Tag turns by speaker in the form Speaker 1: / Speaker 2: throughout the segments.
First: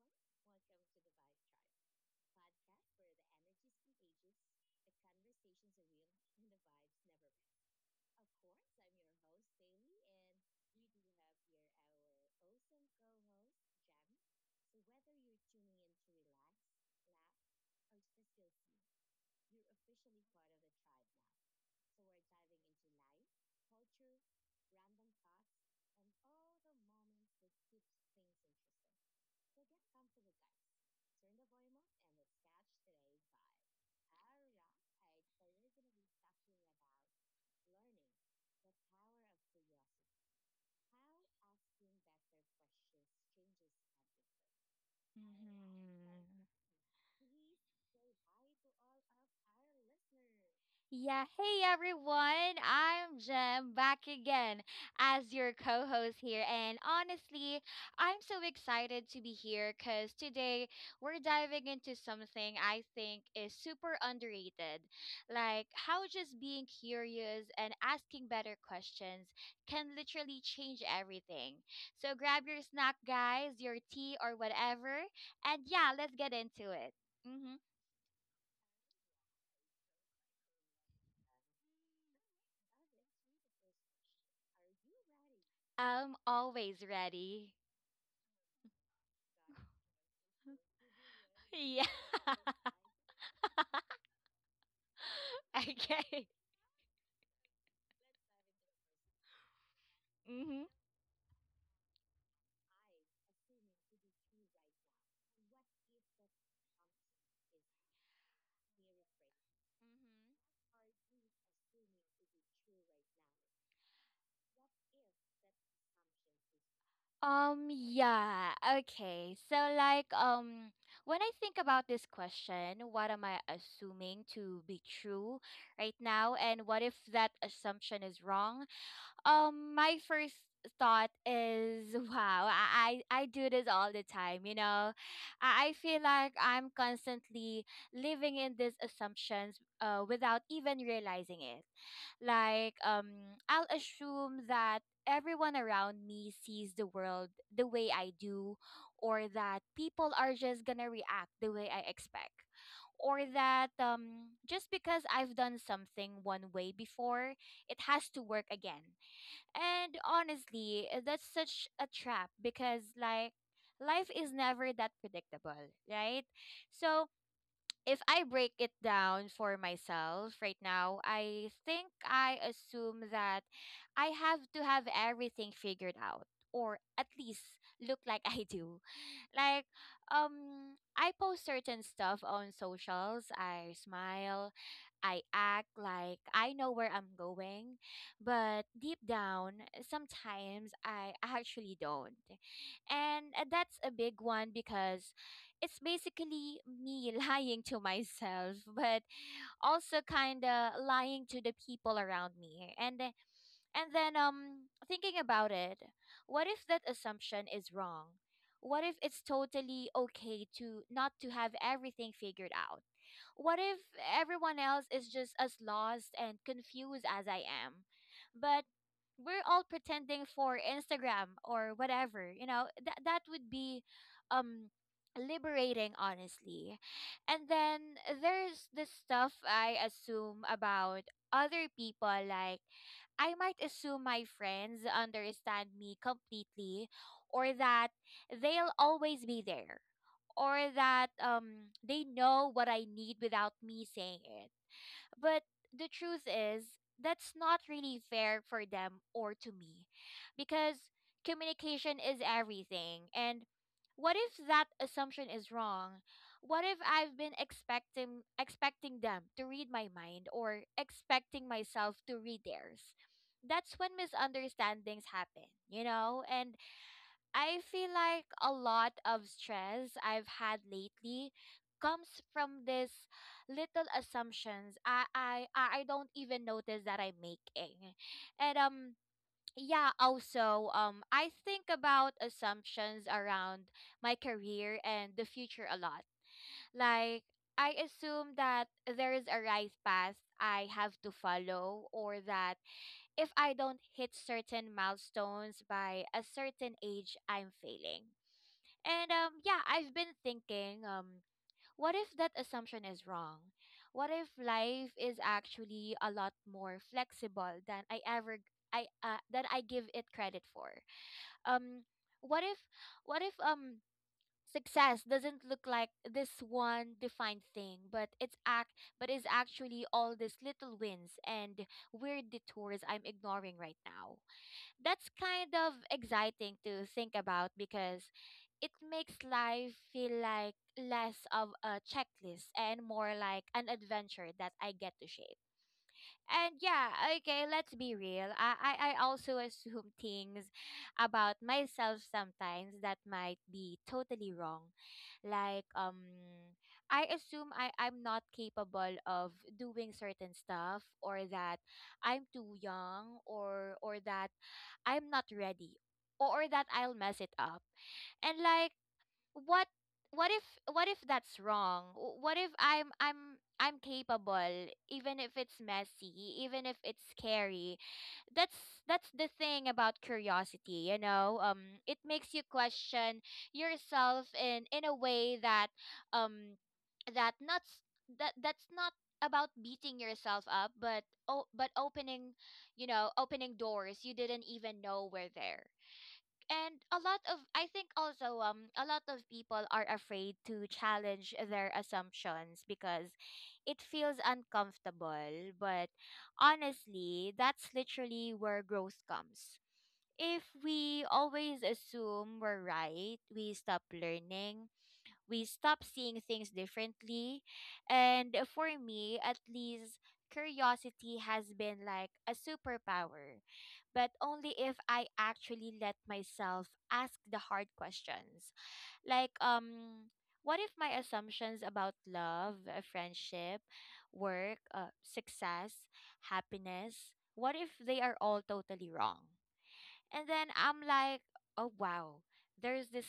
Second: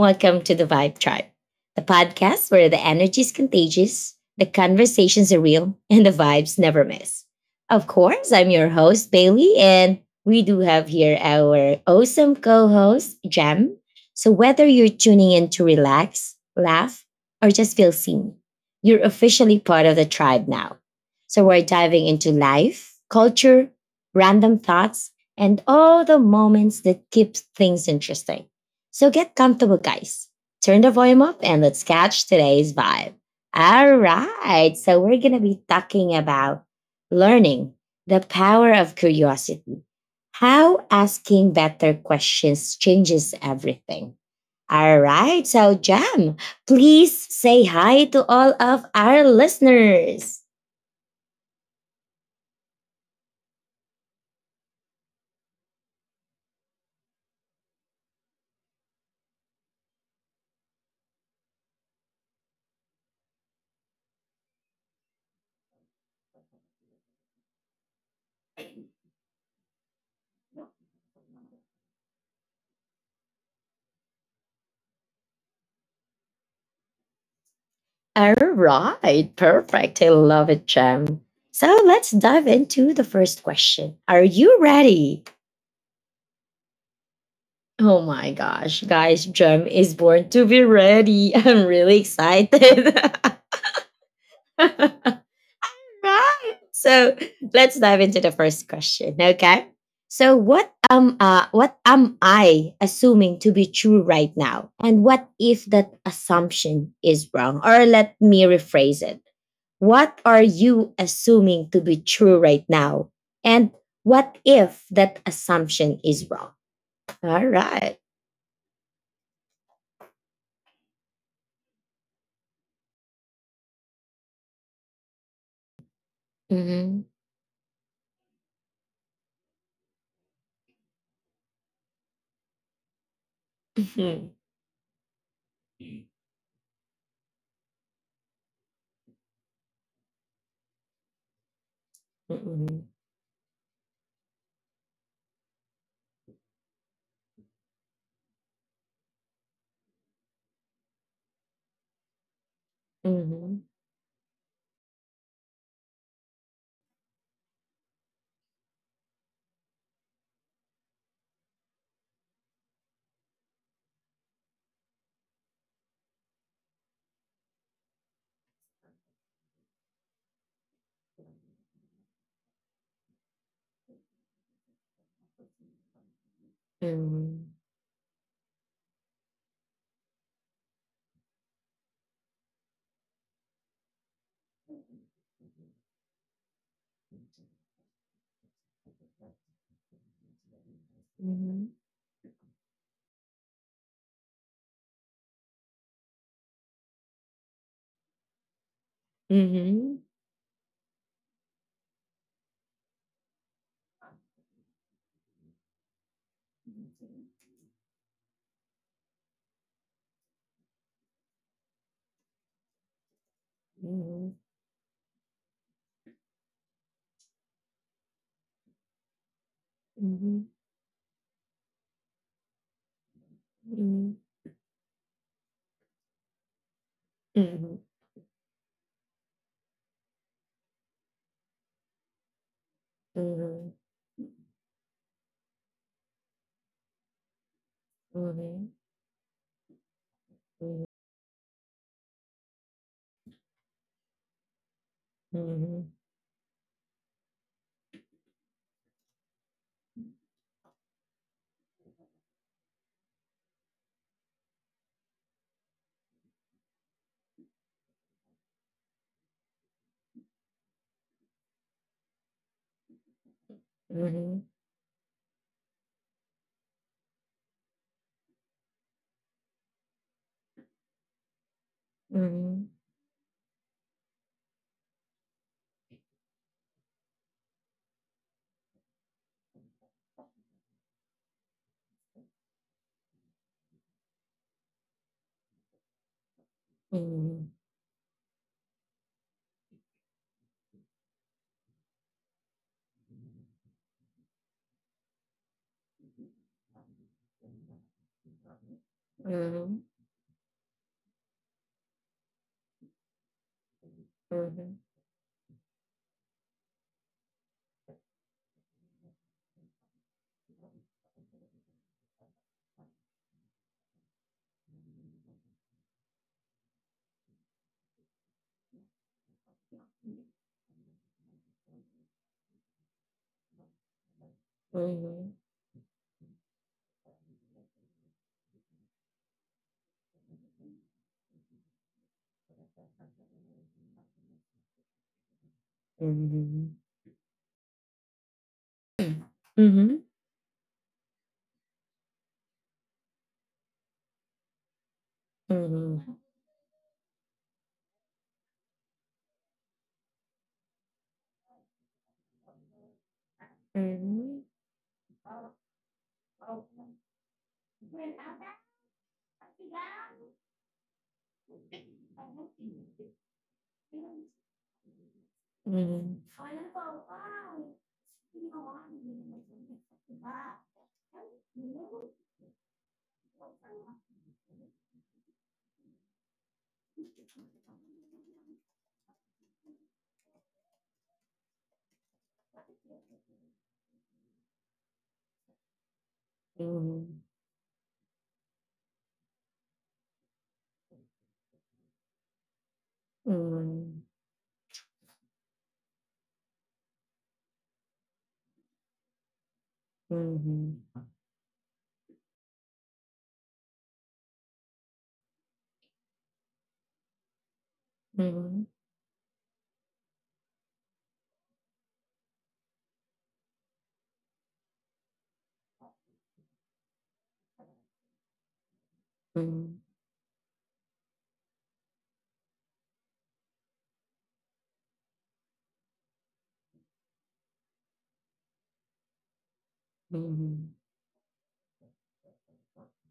Speaker 1: Welcome to the Vibe Tribe, the podcast where the energy is contagious, the conversations are real, and the vibes never miss. Of course, I'm your host, Bailey, and we do have here our awesome co host, Jem. So, whether you're tuning in to relax, laugh, or just feel seen, you're officially part of the tribe now. So, we're diving into life, culture, random thoughts, and all the moments that keep things interesting. So get comfortable, guys. Turn the volume up and let's catch today's vibe. All right. So we're going to be talking about learning the power of curiosity, how asking better questions changes everything. All right. So, Jam,
Speaker 2: Mhm.
Speaker 1: please say hi to all of our listeners.
Speaker 2: Yeah, hey everyone, I'm Jem back again as your co host here. And honestly, I'm so excited to be here because today we're diving into something I think is super underrated, like how just being curious and asking better questions can literally change everything. So grab your snack, guys, your tea, or whatever, and yeah, let's get into it. Mm-hmm.
Speaker 1: All right. Perfect. I love it, Jam. So let's dive into the first question. Are you ready?
Speaker 2: I'm always ready.
Speaker 1: Oh my gosh, guys, Gem is born to be ready. I'm
Speaker 2: Yeah.
Speaker 1: really excited. Right.
Speaker 2: Okay.
Speaker 1: So let's dive into the first question. Okay. So
Speaker 2: Mm-hmm.
Speaker 1: what am I assuming to be true right now? And what if that assumption is wrong? Or let me rephrase it. What are
Speaker 2: Mm-hmm.
Speaker 1: you assuming to be true right now? And what if that assumption is wrong? All
Speaker 2: Um,
Speaker 1: right.
Speaker 2: yeah, okay. So like when I think about this question, what am I assuming to be true right now and what if
Speaker 1: Mhm.
Speaker 2: that assumption is wrong? My first thought is wow, I do this all the time. I feel like I'm constantly living in these assumptions, without even realizing it. Like
Speaker 1: Mhm.
Speaker 2: I'll assume that everyone around me sees the world the way I do, or that people are just gonna react the way I expect, or
Speaker 1: Mhm.
Speaker 2: that just because I've done something one way before it has to work again. And honestly, that's such a trap because, like, life is never that predictable, right? So, if I break it down for myself right now, I think I assume that I have to have everything figured out, or at least
Speaker 1: Mhm.
Speaker 2: look like I do. Like, I post certain stuff on socials, I smile, I act like I know where I'm going, but deep down, sometimes I
Speaker 1: Mhm.
Speaker 2: actually don't. And that's a big one because it's basically me lying to myself, but also
Speaker 1: Mhm.
Speaker 2: kind of lying to the people around me. And then thinking about it, what if that assumption is wrong? What if it's totally okay to not to have everything figured out? What if everyone else is just as lost and confused as I am, but we're all
Speaker 1: Mhm.
Speaker 2: pretending
Speaker 1: Mhm.
Speaker 2: for Instagram or whatever? That would be um liberating, honestly. And then
Speaker 1: Mhm.
Speaker 2: there's the stuff I assume about other people. Like, I might assume my friends understand me completely, or that
Speaker 1: Mhm.
Speaker 2: they'll always be there, or
Speaker 1: Mhm.
Speaker 2: that they know what I need without me saying it. But the truth is, that's not really fair for them or to me, because communication is everything. And what if that assumption is wrong? What if I've been expecting them to read my mind, or expecting myself to read theirs? That's when
Speaker 1: Mhm. Mhm.
Speaker 2: misunderstandings happen, you know? And I feel like a lot of stress I've had lately comes from
Speaker 1: Mhm.
Speaker 2: this little assumptions I don't even notice that I'm making. And yeah, also I think about assumptions around my career and the future a lot. Like,
Speaker 1: Mhm.
Speaker 2: I assume that there is a right path I have to follow, or that if I don't hit certain milestones by a certain age I'm failing. And yeah, I've been thinking, what if that assumption is wrong? What if life is actually a lot more flexible than I ever I than I give it credit for? Um what if, what if success doesn't look like this one defined thing, but it's act but is actually all these little wins and weird detours I'm ignoring right now? That's
Speaker 1: Mhm.
Speaker 2: kind of exciting to think about, because it makes life feel like less of a checklist and more like an adventure that I get to shape. And
Speaker 1: Mhm.
Speaker 2: yeah, okay, let's be real. I also assume things about myself sometimes that might be totally wrong. Like, I assume I'm not capable of doing certain stuff, or that I'm too young, or that I'm not ready, or that I'll mess it up. And like, what what if what if that's wrong. What if I'm capable, even if it's
Speaker 1: Mhm.
Speaker 2: messy,
Speaker 1: Mhm.
Speaker 2: even if it's scary? That's the thing about curiosity, it makes you question yourself in a way that, um that not s- that's not about beating yourself up, but opening, opening doors you didn't even know were there.
Speaker 1: Mhm.
Speaker 2: And
Speaker 1: Mhm.
Speaker 2: a lot
Speaker 1: Mhm.
Speaker 2: of I think also, a lot of people are afraid to challenge their assumptions because
Speaker 1: Mhm.
Speaker 2: it
Speaker 1: Mhm.
Speaker 2: feels uncomfortable. But honestly, that's literally where growth comes. If we always assume we're right, we stop learning, we stop seeing things differently.
Speaker 1: Mhm.
Speaker 2: And
Speaker 1: Mhm. Mhm.
Speaker 2: for
Speaker 1: Mhm.
Speaker 2: me, at least, curiosity has been like a superpower, but only if I actually let myself ask the hard questions. Like, what if my assumptions about love, friendship, work, success, happiness, what if they are all totally wrong? And then I'm like, oh wow, there's this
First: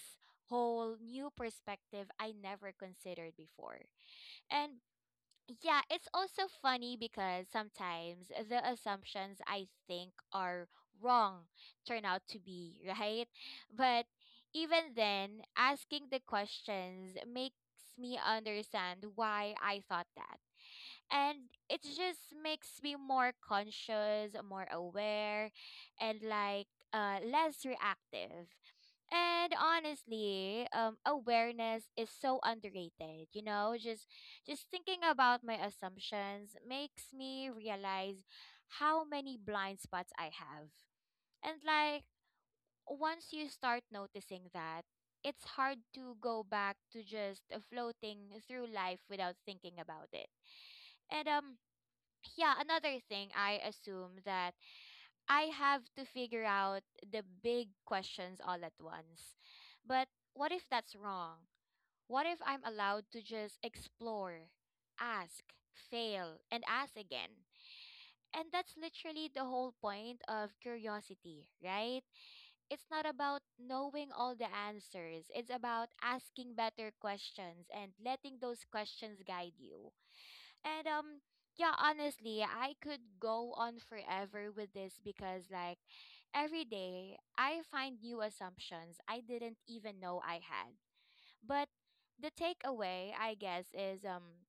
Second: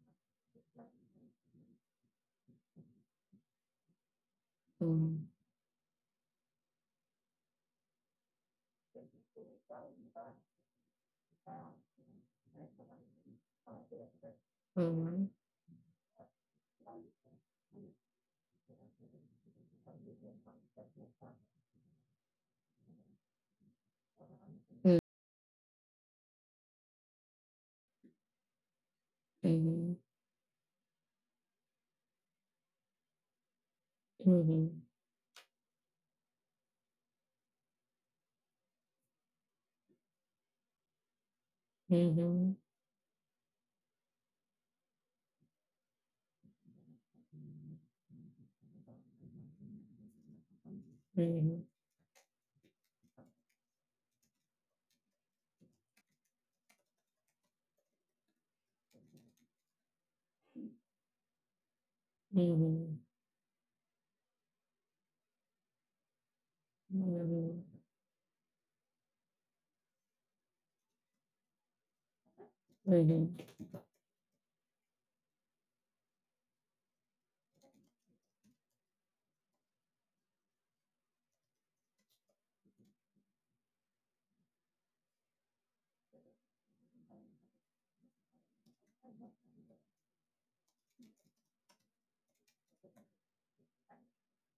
Speaker 2: whole new perspective I never considered before. And yeah, it's also funny because sometimes the assumptions I think are wrong turn out to be right. But even then, asking the questions makes me understand why I thought that, and it just makes me more conscious, more aware, and like, less reactive.
Speaker 1: Mhm.
Speaker 2: And
Speaker 1: Mhm.
Speaker 2: honestly, awareness is so underrated. Just
Speaker 1: Mhm. Mhm. Mhm. Mhm.
Speaker 2: just
Speaker 1: Mhm.
Speaker 2: thinking about my assumptions makes me realize how many blind spots I have. And like,
Speaker 1: Mhm.
Speaker 2: once you start noticing that, it's hard to go back to just floating through life without thinking about it.
Speaker 1: う
Speaker 2: And
Speaker 1: ん
Speaker 2: yeah, another thing, I assume that I have to figure out the big questions all at once. But what if that's wrong? What
Speaker 1: う
Speaker 2: if
Speaker 1: んう
Speaker 2: I'm
Speaker 1: ん
Speaker 2: allowed to just explore, ask, fail, and
Speaker 1: う
Speaker 2: ask again?
Speaker 1: ん
Speaker 2: And that's literally the whole point of curiosity, right? It's
Speaker 1: う
Speaker 2: not
Speaker 1: んうん
Speaker 2: about knowing all the answers. It's about asking better questions and letting those questions guide you. And yeah, honestly, I could go on forever with this, because like, every day I find new assumptions I didn't even know I had. But the takeaway, I guess, is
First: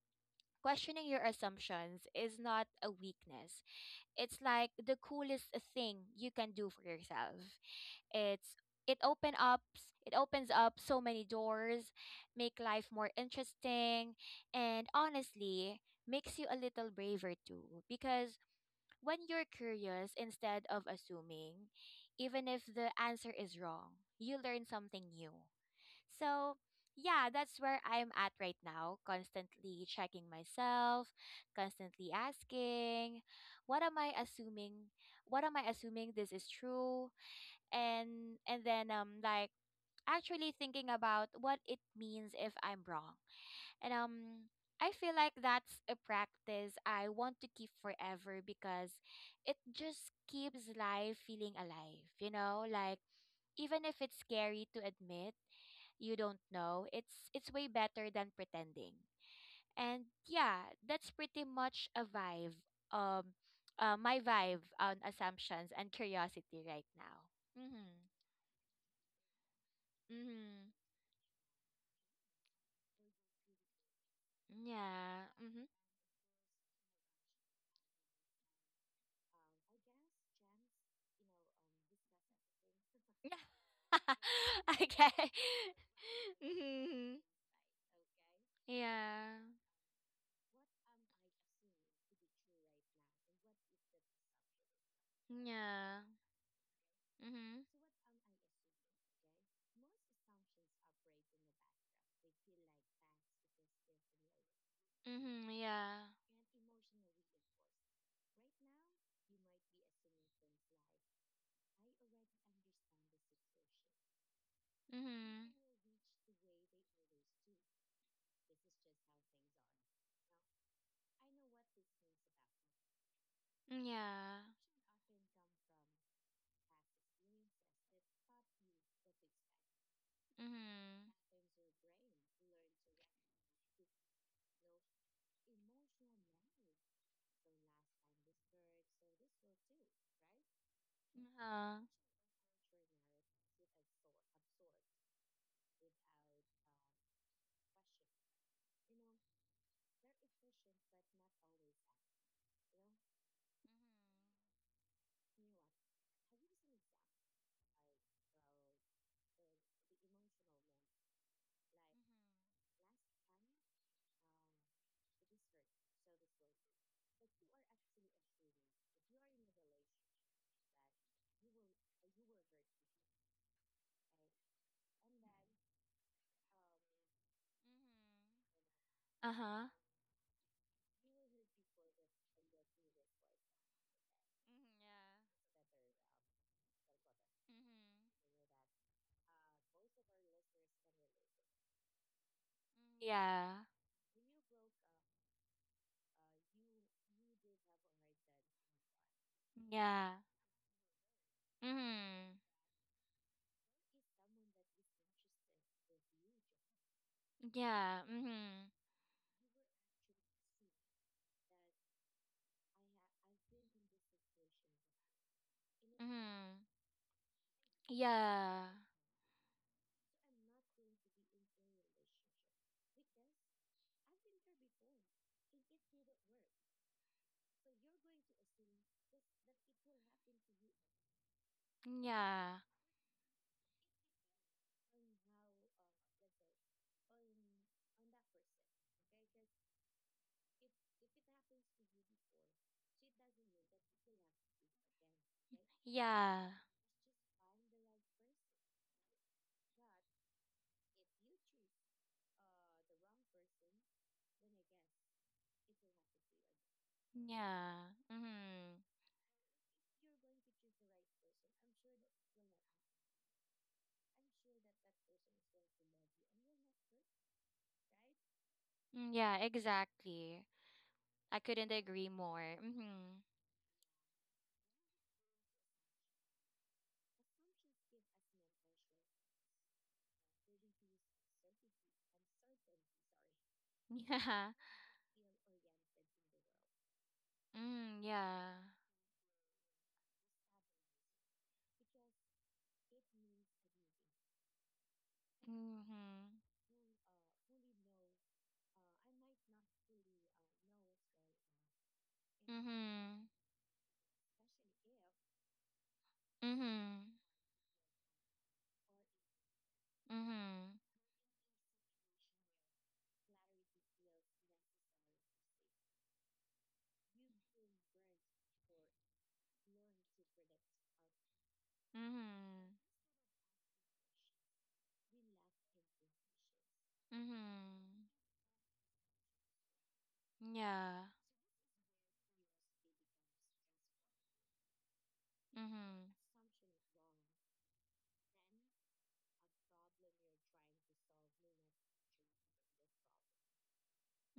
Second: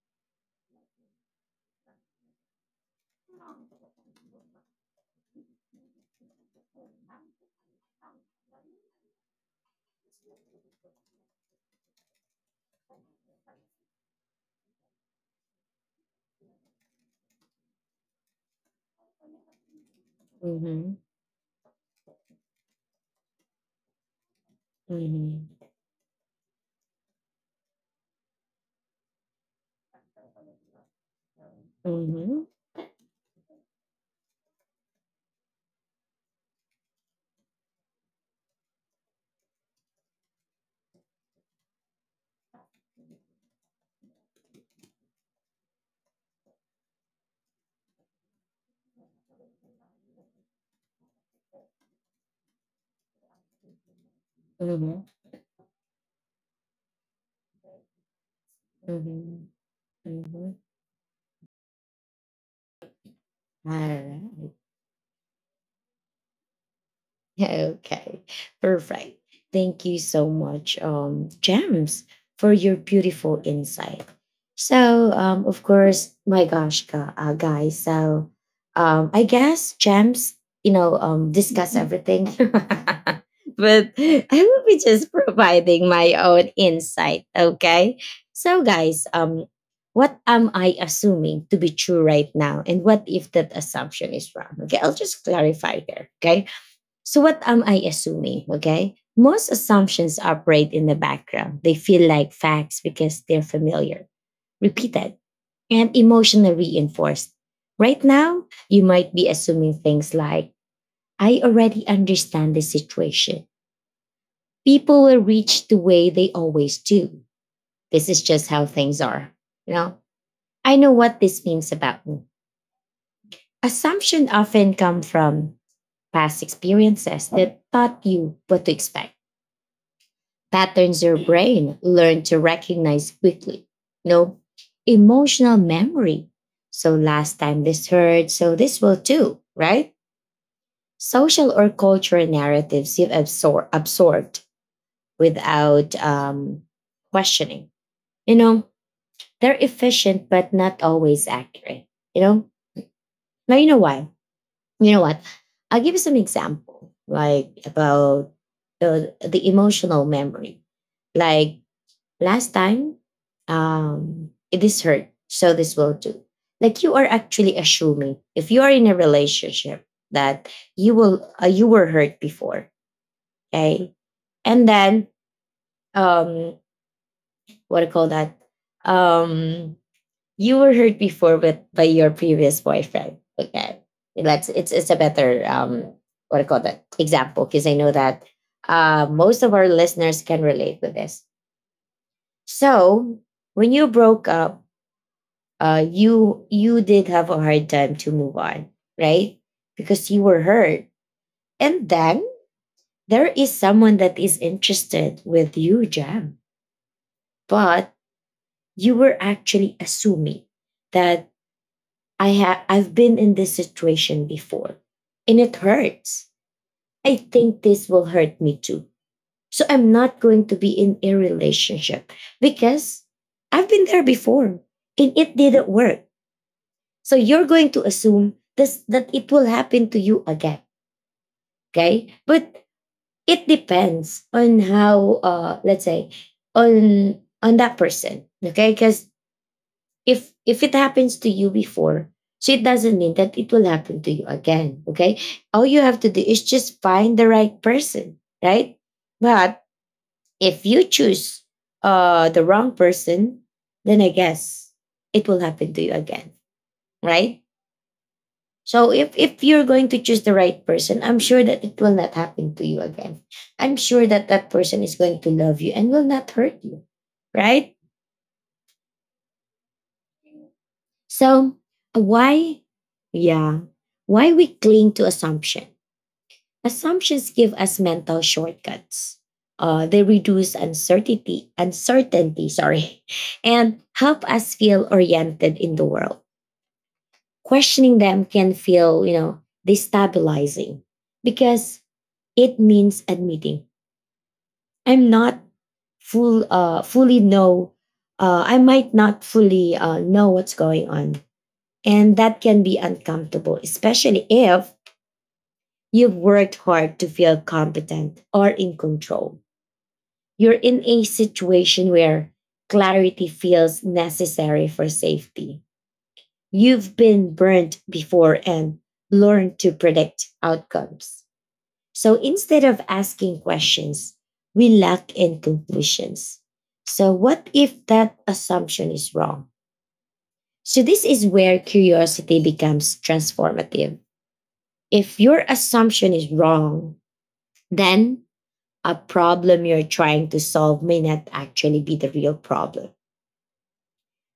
Speaker 2: questioning your assumptions is not a weakness. It's like the coolest thing you can do for yourself. It's it opens up so many doors, make life more interesting, and honestly, makes you a little braver too. Because when you're curious
Speaker 1: うんう
Speaker 2: instead
Speaker 1: んう
Speaker 2: of
Speaker 1: ん
Speaker 2: assuming, even if the answer is wrong, you learn
Speaker 1: う
Speaker 2: something new.
Speaker 1: ん
Speaker 2: So yeah, that's where I'm at right now, constantly checking myself,
Speaker 1: うん
Speaker 2: constantly
Speaker 1: うん
Speaker 2: asking, what am I assuming? What am I assuming this is true? And then like, actually thinking about what it means if I'm wrong. And I feel like that's a practice I want to keep forever, because it just keeps life feeling alive, you know? Like, even if it's scary to admit you don't know, it's way better than
Speaker 1: う
Speaker 2: pretending.
Speaker 1: んう
Speaker 2: And
Speaker 1: ん
Speaker 2: yeah, that's pretty much a vibe. Um,
Speaker 1: は
Speaker 2: my
Speaker 1: い。
Speaker 2: vibe on assumptions and curiosity right now. hmm
Speaker 1: Okay, perfect. Thank you so
Speaker 2: hmm
Speaker 1: much, Gems, for your beautiful insight. So,
Speaker 2: Yeah.
Speaker 1: of
Speaker 2: Mm-hmm.
Speaker 1: course, my gosh, guys. So, I guess Gems, you know, discuss everything.
Speaker 2: Yeah.
Speaker 1: But I will be just
Speaker 2: Okay.
Speaker 1: providing my own
Speaker 2: Mm-hmm.
Speaker 1: insight. Okay. So, guys,
Speaker 2: Yeah.
Speaker 1: what am I assuming to be true right now? And what if that assumption is wrong? Okay, I'll just clarify
Speaker 2: Yeah.
Speaker 1: here. Okay. So, what am
Speaker 2: Mm-hmm.
Speaker 1: I assuming? Okay. Most assumptions operate in the background. They feel like facts because they're familiar, repeated,
Speaker 2: Mm-hmm.
Speaker 1: and
Speaker 2: Yeah.
Speaker 1: emotionally reinforced. Right now, you might be assuming things like, I already understand this situation. People will
Speaker 2: Mm-hmm.
Speaker 1: reach the way they always do. This is just how things are. You know, I know what this means about me. Assumptions
Speaker 2: Yeah.
Speaker 1: often come from past experiences that taught you what to expect, patterns
Speaker 2: Mm-hmm.
Speaker 1: your brain learned to recognize quickly. No emotional memory. So last time this hurt, so this will too, right? Social or
Speaker 2: Uh-huh.
Speaker 1: cultural narratives you've absorbed without questioning. You know, they're efficient but not always accurate. You know, now you know why. You know what? I'll give you some example, like about the emotional memory. Like last time it is hurt so this will do, like you are actually assuming if you are in a relationship that you will you were hurt before, okay, and then um what do
Speaker 2: Mm-hmm.
Speaker 1: you call that,
Speaker 2: Uh-huh.
Speaker 1: um you were hurt before with by your previous boyfriend, okay, let's
Speaker 2: Mhm,
Speaker 1: it's
Speaker 2: Yeah.
Speaker 1: a better what do you call that example, because I
Speaker 2: Mm-hmm.
Speaker 1: know that most of our listeners can relate with this. So
Speaker 2: Yeah.
Speaker 1: when you broke up, you did have a hard time to move on, right? Because
Speaker 2: Yeah.
Speaker 1: you were hurt. And then
Speaker 2: Mm-hmm.
Speaker 1: there is someone that is interested with you, Jam. But
Speaker 2: Yeah. Mhm.
Speaker 1: you were actually assuming that I've been in this situation before and it hurts.
Speaker 2: Mhm.
Speaker 1: I think this will hurt me
Speaker 2: Yeah.
Speaker 1: too. So I'm not going to be in a relationship because I've been there before and it didn't work. So you're going to assume this that it will happen to you again. Okay.
Speaker 2: Yeah.
Speaker 1: But it depends on how let's say on on that person. Okay. Because if it happens to you before, so it doesn't mean that it will happen to you again. Okay. All you have to do is
Speaker 2: Yeah.
Speaker 1: just find the right person, right? But if you choose the wrong person, then I guess it will happen to you again, right?
Speaker 2: Yeah. Mhm.
Speaker 1: So if you're going to choose the right person, I'm sure that it will not happen to you again. I'm sure that that person is going to love you and will not hurt you, right?
Speaker 2: Mm, yeah, exactly. I
Speaker 1: So
Speaker 2: couldn't agree more.
Speaker 1: why,
Speaker 2: Mhm.
Speaker 1: yeah, why we cling to assumption? Assumptions give us mental shortcuts. They reduce uncertainty, sorry, and help us feel oriented in the world.
Speaker 2: Yeah. Mm,
Speaker 1: Questioning them
Speaker 2: yeah.
Speaker 1: can feel, you know, destabilizing because it means admitting I'm not
Speaker 2: Mhm.
Speaker 1: full fully know I might not fully know what's going on. And that can be
Speaker 2: Mhm.
Speaker 1: uncomfortable, especially if you've worked hard to
Speaker 2: Mhm.
Speaker 1: feel competent or in control. You're
Speaker 2: Mhm.
Speaker 1: in a situation where clarity feels necessary for safety. You've been burnt before and learned to predict outcomes. So
Speaker 2: Mhm.
Speaker 1: instead of asking questions, we lack in conclusions. So what if
Speaker 2: Mhm.
Speaker 1: that assumption is wrong? So
Speaker 2: Yeah.
Speaker 1: this is where curiosity becomes transformative. If your
Speaker 2: Mhm.
Speaker 1: assumption is wrong, then a problem you're trying to solve may not actually be the real problem.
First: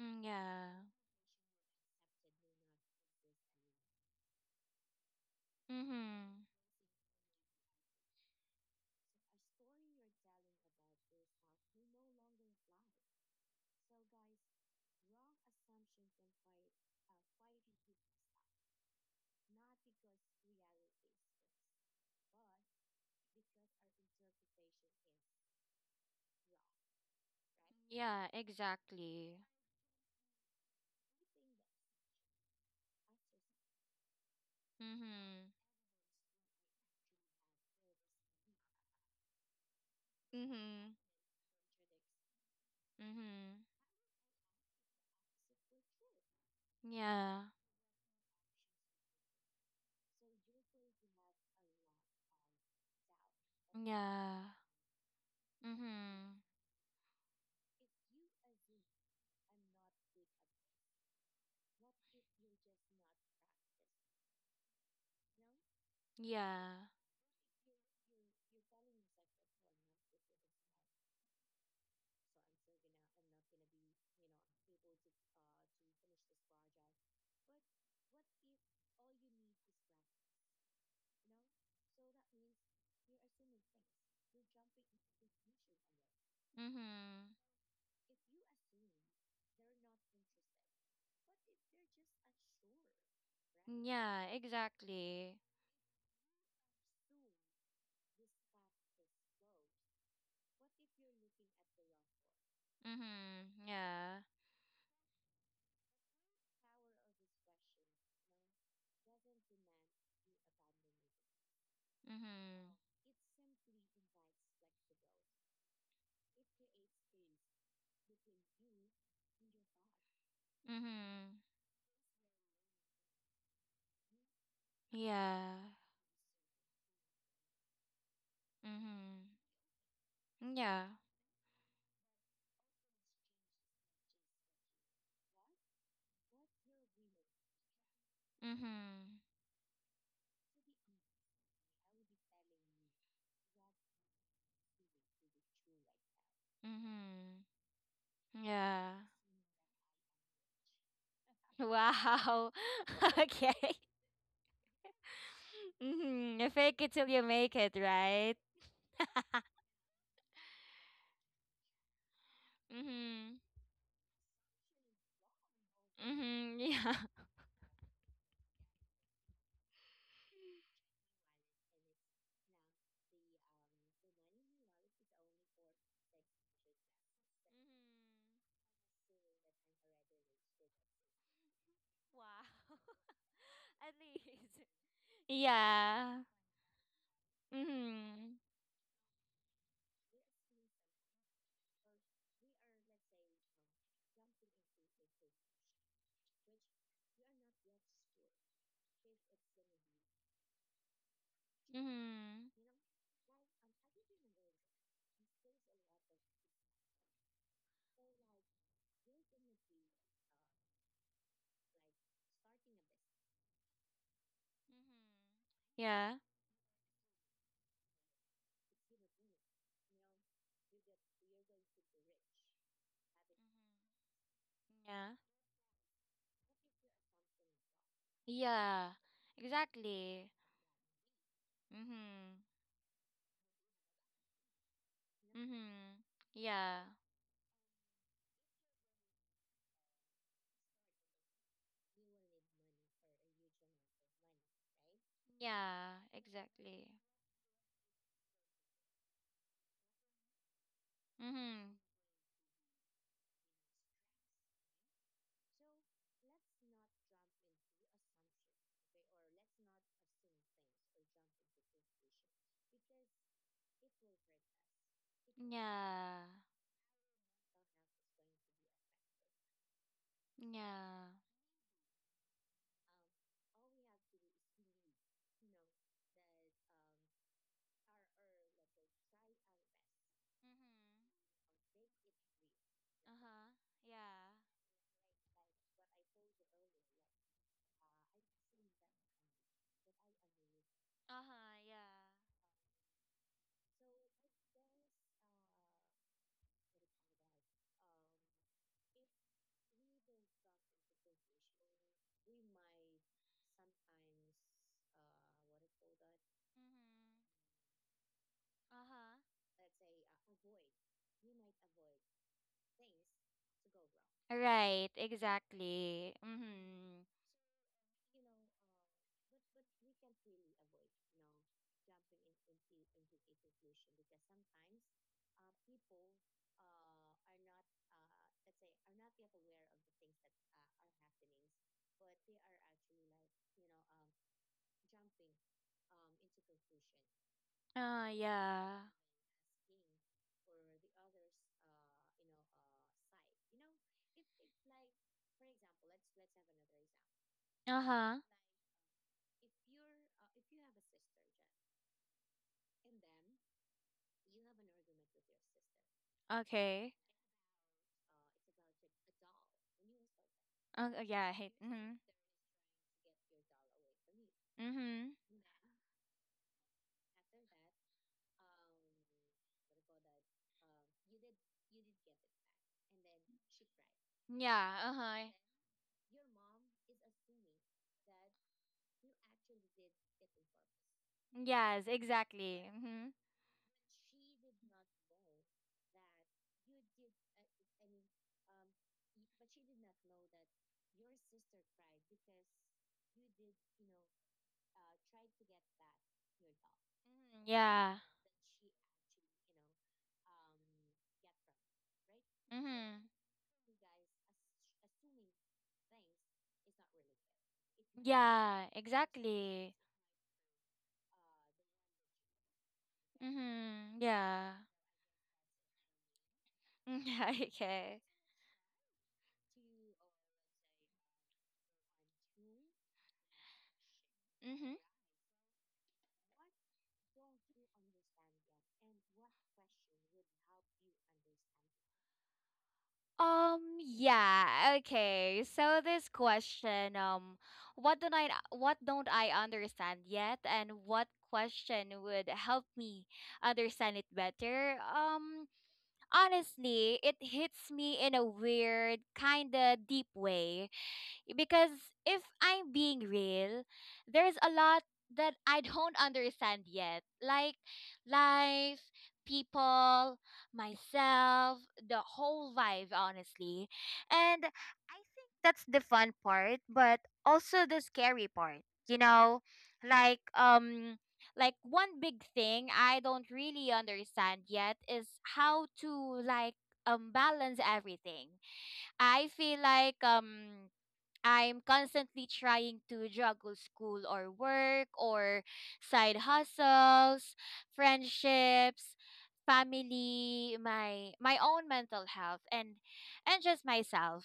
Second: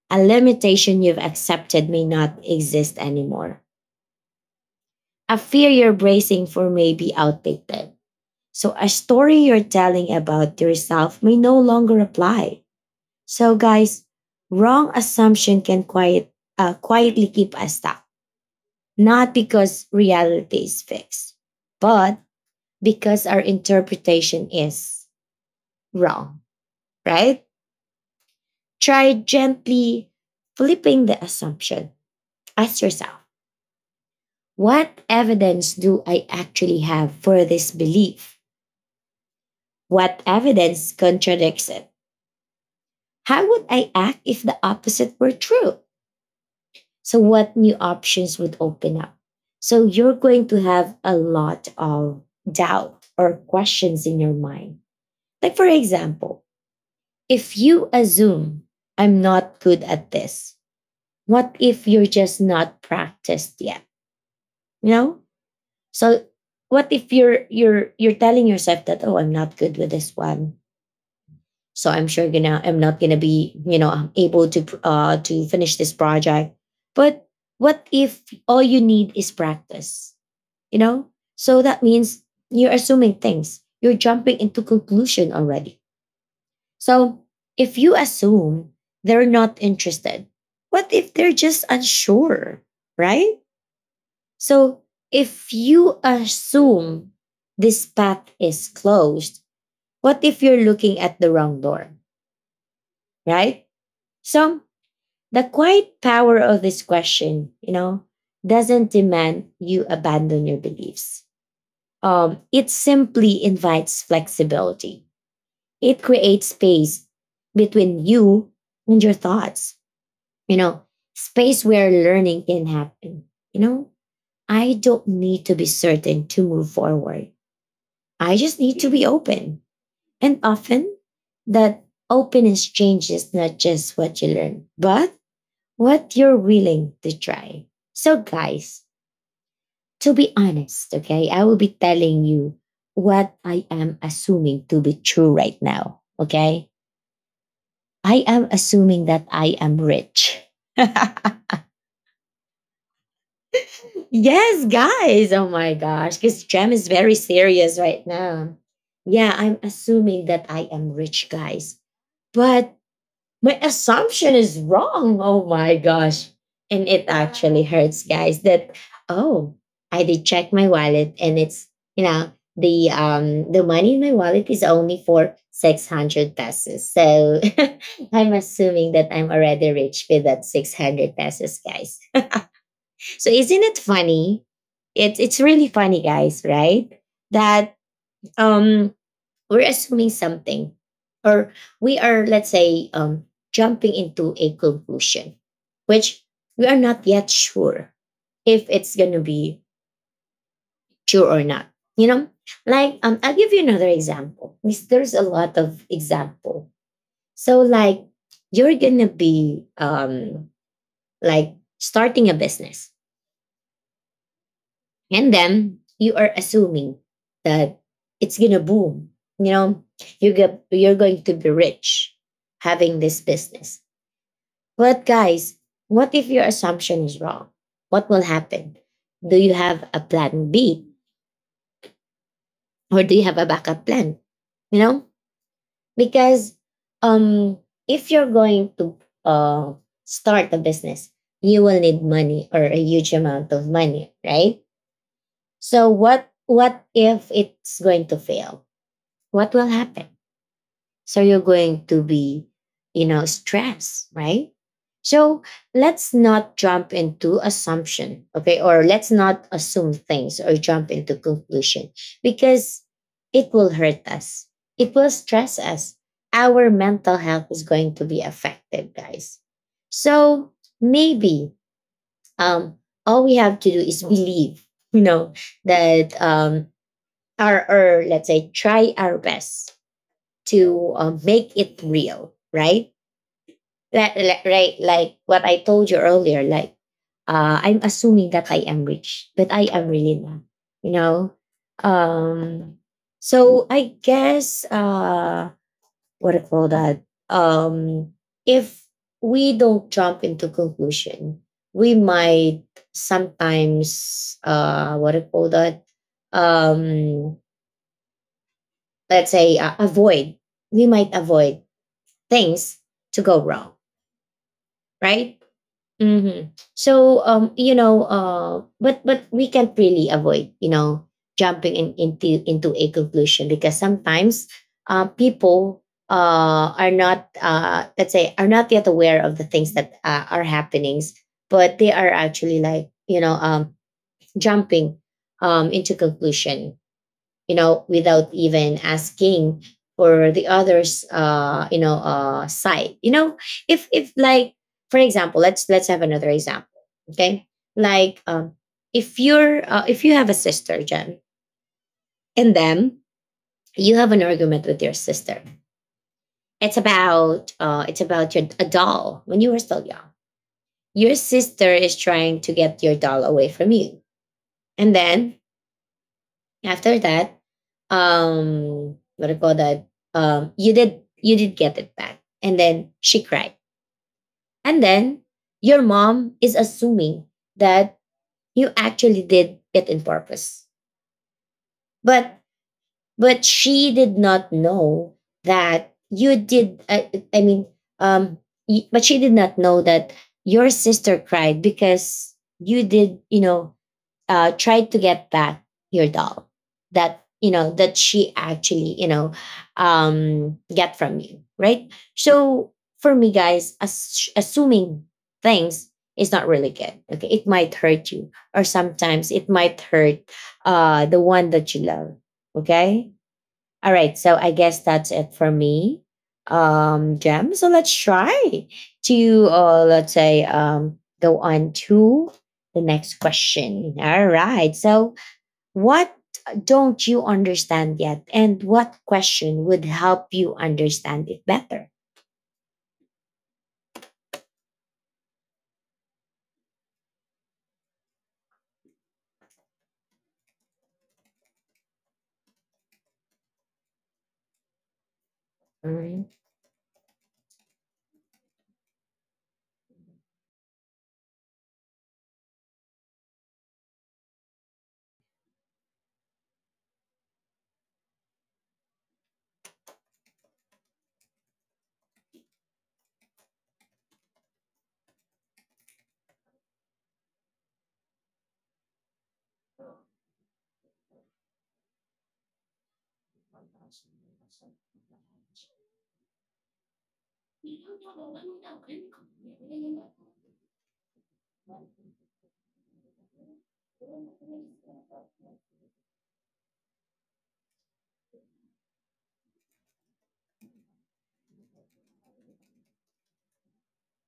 Speaker 2: Mm,
Speaker 1: A
Speaker 2: Yeah.
Speaker 1: limitation you've accepted may not exist anymore. A fear you're
Speaker 2: Mhm.
Speaker 1: bracing for may be outdated. So a story you're telling about yourself may no longer apply. So, guys, wrong assumption can quietly keep us stuck, not because reality is fixed, but because our interpretation is wrong, right?
Speaker 2: Yeah,
Speaker 1: Try
Speaker 2: exactly.
Speaker 1: gently flipping the assumption. Ask yourself, what
Speaker 2: Mhm.
Speaker 1: evidence do I actually have for this belief? What evidence
Speaker 2: Mhm.
Speaker 1: contradicts it? How
Speaker 2: Mhm.
Speaker 1: would I act if the opposite were true? So,
Speaker 2: Yeah.
Speaker 1: what new options would open up? So, you're going to have a lot of doubt or questions in your
Speaker 2: Yeah.
Speaker 1: mind. Like, for
Speaker 2: Mhm.
Speaker 1: example, if you assume I'm not good at this, what if you're just not practiced yet? You know? So,
Speaker 2: Yeah.
Speaker 1: what if you're you're telling yourself that, oh, I'm not good with this one, so I'm sure gonna, I'm not gonna be, you know, able to finish this project, but what if all you need is practice, you know, so that means you're assuming things, you're jumping into conclusion already. So
Speaker 2: Mhm.
Speaker 1: if you assume they're not interested, what if they're just unsure, right?
Speaker 2: Yeah,
Speaker 1: So
Speaker 2: exactly.
Speaker 1: if you assume this path is closed, what if you're looking at the wrong door,
Speaker 2: Mhm.
Speaker 1: right?
Speaker 2: Yeah.
Speaker 1: So the quiet power of this question, you know, doesn't demand you abandon your beliefs. um,
Speaker 2: Mhm.
Speaker 1: it simply invites flexibility. It creates space between you and your thoughts, you know,
Speaker 2: Mhm.
Speaker 1: space where learning can happen. You know, I don't need to
Speaker 2: Yeah.
Speaker 1: be certain to move forward. I just need to be
Speaker 2: Mhm.
Speaker 1: open. And
Speaker 2: Yeah.
Speaker 1: often that openness changes not just what you learn, but what you're willing to try. So, guys,
Speaker 2: Mhm.
Speaker 1: to be honest, okay, I will be telling you what I am assuming to be true right now. Okay.
Speaker 2: Mhm.
Speaker 1: I am
Speaker 2: Yeah.
Speaker 1: assuming that I am rich.
Speaker 2: Wow. Okay.
Speaker 1: Yes, guys. Oh my gosh.
Speaker 2: Mhm.
Speaker 1: Because
Speaker 2: You
Speaker 1: Jam
Speaker 2: fake
Speaker 1: is
Speaker 2: it till
Speaker 1: very
Speaker 2: you make it,
Speaker 1: serious right
Speaker 2: right?
Speaker 1: now. Yeah, I'm assuming that I am rich, guys. But
Speaker 2: Mhm.
Speaker 1: my assumption is wrong. Oh my gosh.
Speaker 2: Mhm.
Speaker 1: And
Speaker 2: Yeah.
Speaker 1: it actually hurts, guys, that, oh, I did check my wallet and it's, you know, the money in my wallet is only for 600 pesos. So
Speaker 2: Mhm.
Speaker 1: I'm assuming that I'm already rich with that 600 pesos, guys.
Speaker 2: Wow.
Speaker 1: So isn't it
Speaker 2: At least.
Speaker 1: funny? It's really funny,
Speaker 2: Yeah.
Speaker 1: guys, right? That
Speaker 2: Mhm.
Speaker 1: um we're assuming something, or we are, let's say, jumping into a conclusion which we are not yet sure if it's going to be true or not,
Speaker 2: Mhm.
Speaker 1: you
Speaker 2: Mm-hmm.
Speaker 1: know. Like, I'll give you another example. Because there's a lot of example. So like you're going to be, like, starting a business. And then you
Speaker 2: Yeah.
Speaker 1: are assuming that it's gonna boom. You know, you're going to be rich having this business. But
Speaker 2: Mm-hmm.
Speaker 1: guys, what if your assumption is wrong? What will happen?
Speaker 2: Yeah.
Speaker 1: Do
Speaker 2: Yeah.
Speaker 1: you have a
Speaker 2: Exactly.
Speaker 1: plan B
Speaker 2: Mhm.
Speaker 1: or do you have a backup plan? You know,
Speaker 2: Mhm.
Speaker 1: because
Speaker 2: Yeah.
Speaker 1: um if you're going to uh start a business, you will need money or a huge amount of money, right? So
Speaker 2: Yeah.
Speaker 1: what
Speaker 2: Exactly.
Speaker 1: if it's going to fail? What will happen? So you're
Speaker 2: Mhm.
Speaker 1: going to be, you know, stressed, right? So let's not jump into assumption, okay? Or let's not assume things or jump into conclusion, because it will hurt us. It will stress us.
Speaker 2: Yeah.
Speaker 1: Our mental health is going to be affected, guys. So
Speaker 2: Yeah.
Speaker 1: maybe um, all we have to do is believe, you know, that, our, or let's say, try our best
Speaker 2: Mm-hmm.
Speaker 1: to make it real, right?
Speaker 2: Uh-huh. Yeah.
Speaker 1: Right, like what I told you earlier, like I'm assuming that I am rich, but I am really not, you know.
Speaker 2: Uh-huh. Yeah.
Speaker 1: Um, so I guess what do you call that? Um, if we don't jump into conclusion, we might sometimes what do you call that?
Speaker 2: Mm-hmm.
Speaker 1: Um,
Speaker 2: Uh-huh.
Speaker 1: let's say, avoid we might avoid things to go wrong,
Speaker 2: Right.
Speaker 1: right?
Speaker 2: Exactly.
Speaker 1: hmm
Speaker 2: Mhm.
Speaker 1: So um, you know, uh, but we can't really avoid jumping in, into a conclusion because sometimes people are not let's say are not yet aware of the things that are happenings, but they are actually jumping into conclusion without even
Speaker 2: Yeah.
Speaker 1: asking for the other's, side. If like, for example, let's have another example. Okay, like
Speaker 2: Uh-huh.
Speaker 1: um, if you're if you have a sister, Jen, and then you have an argument with your sister.
Speaker 2: Okay.
Speaker 1: It's about your a doll when you were still young.
Speaker 2: Oh, oh,
Speaker 1: Your
Speaker 2: yeah. I hate.
Speaker 1: sister is
Speaker 2: Mhm.
Speaker 1: trying to get your doll away from you, and
Speaker 2: Mhm.
Speaker 1: then after that, what do you call that? You did get it back, and then she cried,
Speaker 2: Yeah.
Speaker 1: and
Speaker 2: Uh
Speaker 1: then
Speaker 2: huh.
Speaker 1: your mom is assuming that you actually did it in purpose,
Speaker 2: Yes.
Speaker 1: but
Speaker 2: Exactly. Mhm.
Speaker 1: she did not know that I mean um but she did not know that your sister cried because you did you know tried to get back your doll that
Speaker 2: Mhm,
Speaker 1: that
Speaker 2: Yeah.
Speaker 1: she actually get from you, right? So
Speaker 2: Mhm.
Speaker 1: for me, guys, assuming things is not really good. Okay, it might hurt you or
Speaker 2: Yeah.
Speaker 1: sometimes it
Speaker 2: Exactly.
Speaker 1: might hurt the one that you love. Okay, all
Speaker 2: Mhm.
Speaker 1: right, so I
Speaker 2: Yeah.
Speaker 1: guess that's it for me,
Speaker 2: Yeah.
Speaker 1: Gem. So let's
Speaker 2: Okay.
Speaker 1: try to, let's say, go on to the next question. All right,
Speaker 2: Mhm.
Speaker 1: so what don't you understand yet, and what question would help you understand it better?
Speaker 2: Yeah. Okay. So this question. What don't I understand yet? And what question would help me understand it better?
Speaker 1: Mm-hmm.
Speaker 2: Honestly, it hits me in a weird, kinda deep way. Because if I'm being real, there's a lot that I don't understand yet. Like, life, people, myself, the whole vibe, honestly. And I think that's the fun part, but also the scary part. You know, like um like, one big thing I don't really understand yet is how to, like, balance everything. I feel like I'm constantly trying to juggle school or work or side hustles, friendships, family, my own mental health, and just myself.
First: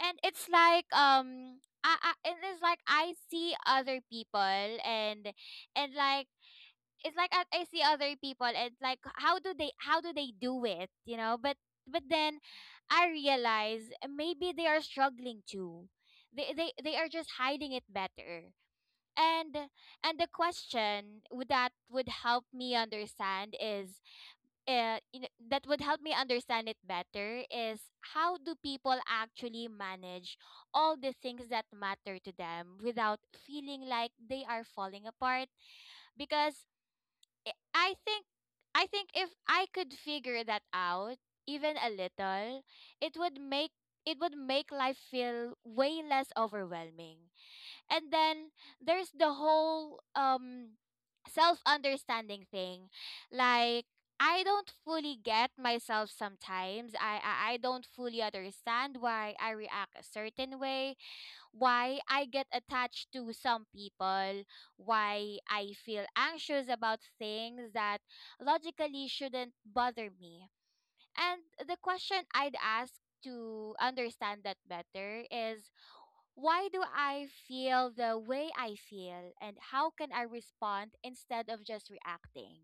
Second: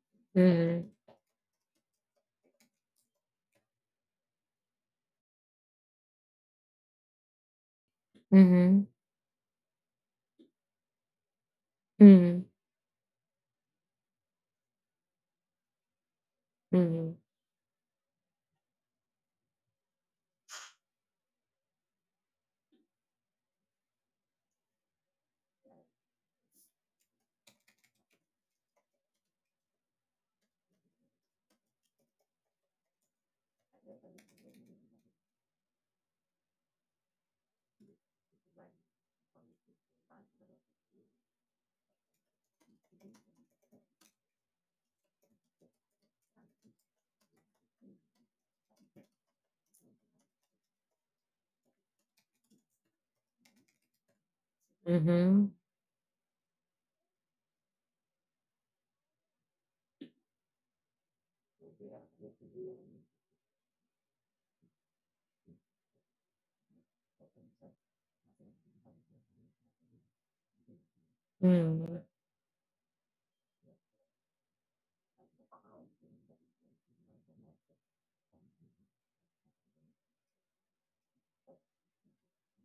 Speaker 2: And it's like
Speaker 1: Mm-hmm.
Speaker 2: um I it is like I see other people and like it's like I see other people and like how do they do it, you know? But then
Speaker 1: Mm-hmm.
Speaker 2: I realize maybe they are struggling too, they are
Speaker 1: Mm-hmm.
Speaker 2: just hiding it better. And and the question would that would help me understand that would help me understand it better is, how do people actually manage all the things that matter to them without feeling like they are falling apart? Because I think if I could figure that out even a little, it would make it would make life feel way less overwhelming. And then there's the whole self-understanding thing. Like, I don't fully
Speaker 1: Mm-hmm.
Speaker 2: get myself sometimes. I don't fully understand why I react a certain way, why I get attached to some people, why I feel anxious about things that logically shouldn't bother me. And the question I'd ask to understand that better is, why do I feel the way I feel, and how can I respond instead of just reacting?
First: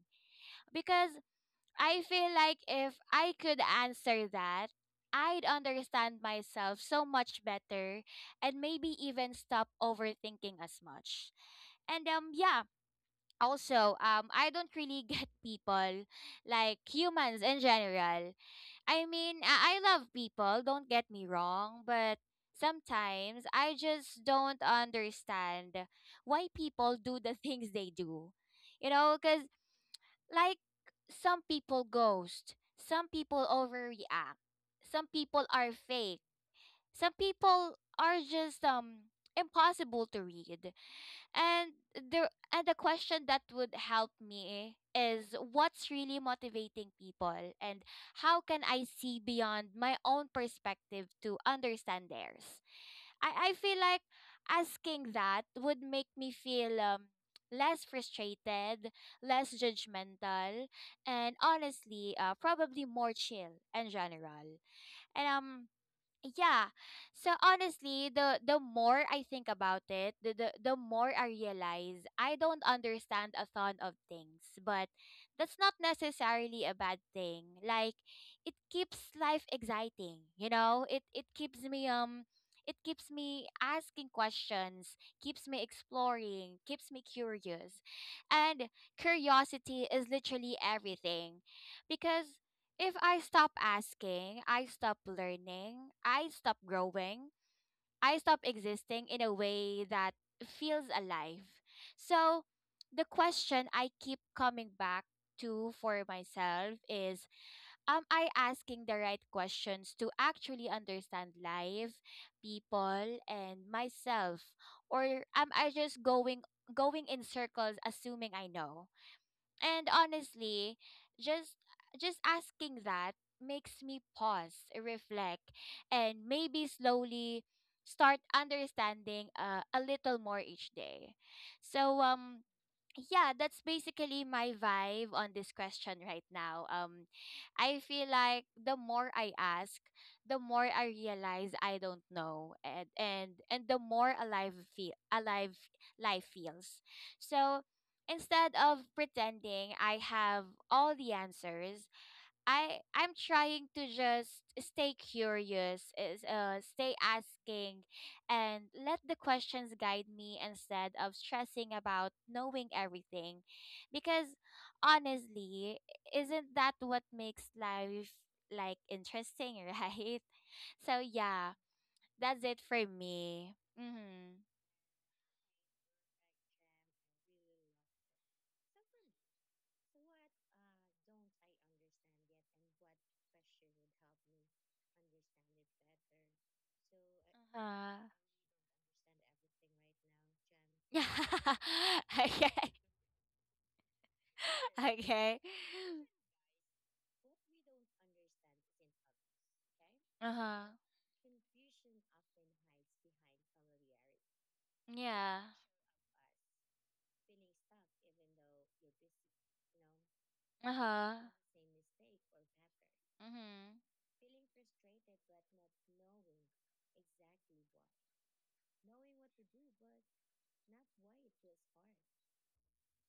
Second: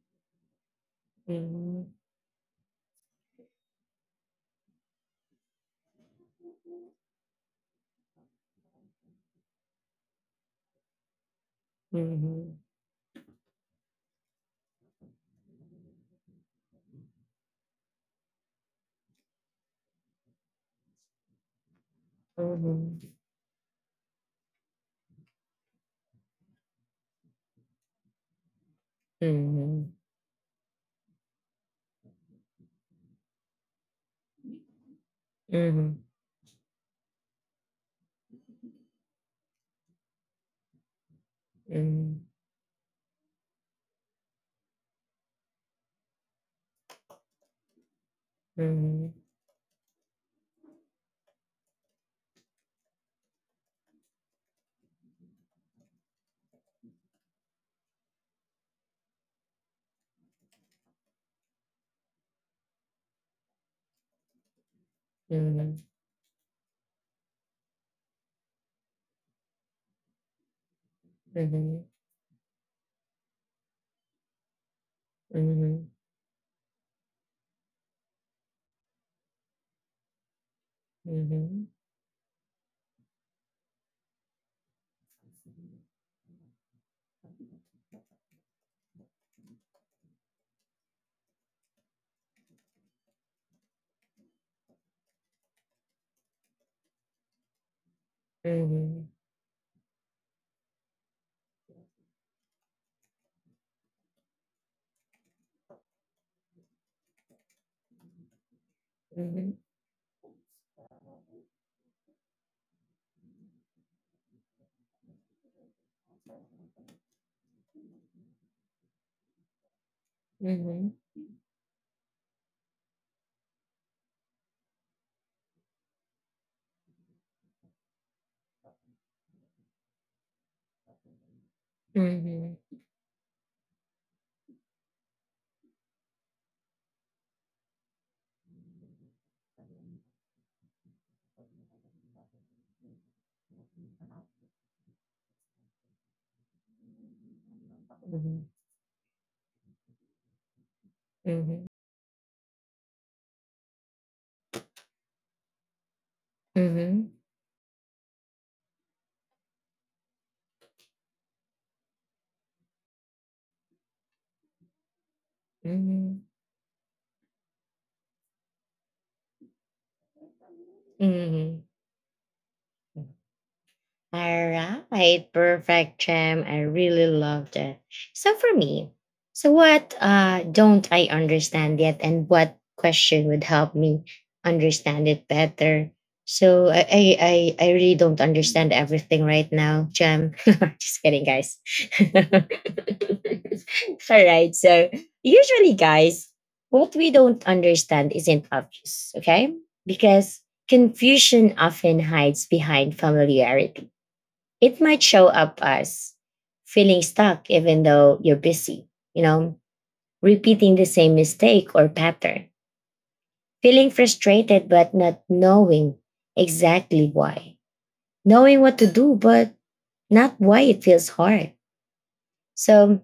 Speaker 2: Because
Speaker 1: Mm-hmm.
Speaker 2: I feel like if I could answer that, I'd understand myself so much better and maybe even stop overthinking as much. And
Speaker 1: Mm-hmm. Mm-hmm.
Speaker 2: yeah, also I don't really get people, like humans in general. I mean, I love people, don't get me wrong, but
Speaker 1: Mm-hmm.
Speaker 2: sometimes I just don't understand why people do the things they do. Cuz, like, some people ghost, some people overreact, some people are
Speaker 1: Mm-hmm.
Speaker 2: fake, some people are just impossible to read. And the question that would help me is, what's really motivating people, and how can I
Speaker 1: Mm-hmm.
Speaker 2: see beyond my own perspective to understand theirs? I feel like asking that would make me feel less frustrated, less judgmental, and honestly, probably more chill and general. And
Speaker 1: Mm-hmm.
Speaker 2: yeah. So honestly, the more I think about it, the more I
Speaker 1: Mhm.
Speaker 2: realize I don't understand a ton of things, but that's not
Speaker 1: Mhm.
Speaker 2: necessarily a bad thing. Like, it keeps life exciting, you know? It it keeps
Speaker 1: Mhm.
Speaker 2: me um it keeps me asking questions, keeps me exploring, keeps me curious. And curiosity is literally everything. Because if I stop asking, I stop learning, I stop growing, I stop existing
Speaker 1: Mhm.
Speaker 2: in a way that feels alive. So the question I keep coming back to for myself is, am I asking the right
Speaker 1: Mhm.
Speaker 2: questions to actually understand life, people, and myself? Or am I just going in circles assuming I know? And honestly,
Speaker 1: Mhm.
Speaker 2: just just asking that makes me pause, reflect, and maybe slowly start understanding a little more each day. So,
Speaker 1: Mhm.
Speaker 2: yeah, that's basically my vibe on this question right now. I feel like the more I ask, the more I realize I don't know, and the more alive life feels. So instead of pretending I have all the
Speaker 1: Mhm.
Speaker 2: answers, I'm trying to just stay curious, is
Speaker 1: Mhm.
Speaker 2: stay
Speaker 1: Mhm.
Speaker 2: asking, and let the questions guide me instead of stressing about knowing everything. Because honestly,
Speaker 1: Mhm.
Speaker 2: isn't that what makes life, like, interesting, right? So yeah,
Speaker 1: Mhm.
Speaker 2: that's it for me. Mhm.
Speaker 1: All right, perfect, Chem. I really loved it. So for me, so what don't I understand yet, and what question would help me understand it better? So I
Speaker 2: Uh-huh.
Speaker 1: really don't understand everything right now, Chem. Just kidding, guys.
Speaker 2: Okay.
Speaker 1: All right, so
Speaker 2: Okay.
Speaker 1: usually, guys, what we don't understand isn't obvious, okay? Because
Speaker 2: Uh-huh.
Speaker 1: confusion often hides behind familiarity, it might show
Speaker 2: Yeah.
Speaker 1: up as feeling stuck even though you're busy, you know, repeating the
Speaker 2: Uh-huh.
Speaker 1: same mistake or pattern,
Speaker 2: Mhm.
Speaker 1: feeling frustrated but not knowing exactly why, knowing what to do but not why it feels hard. So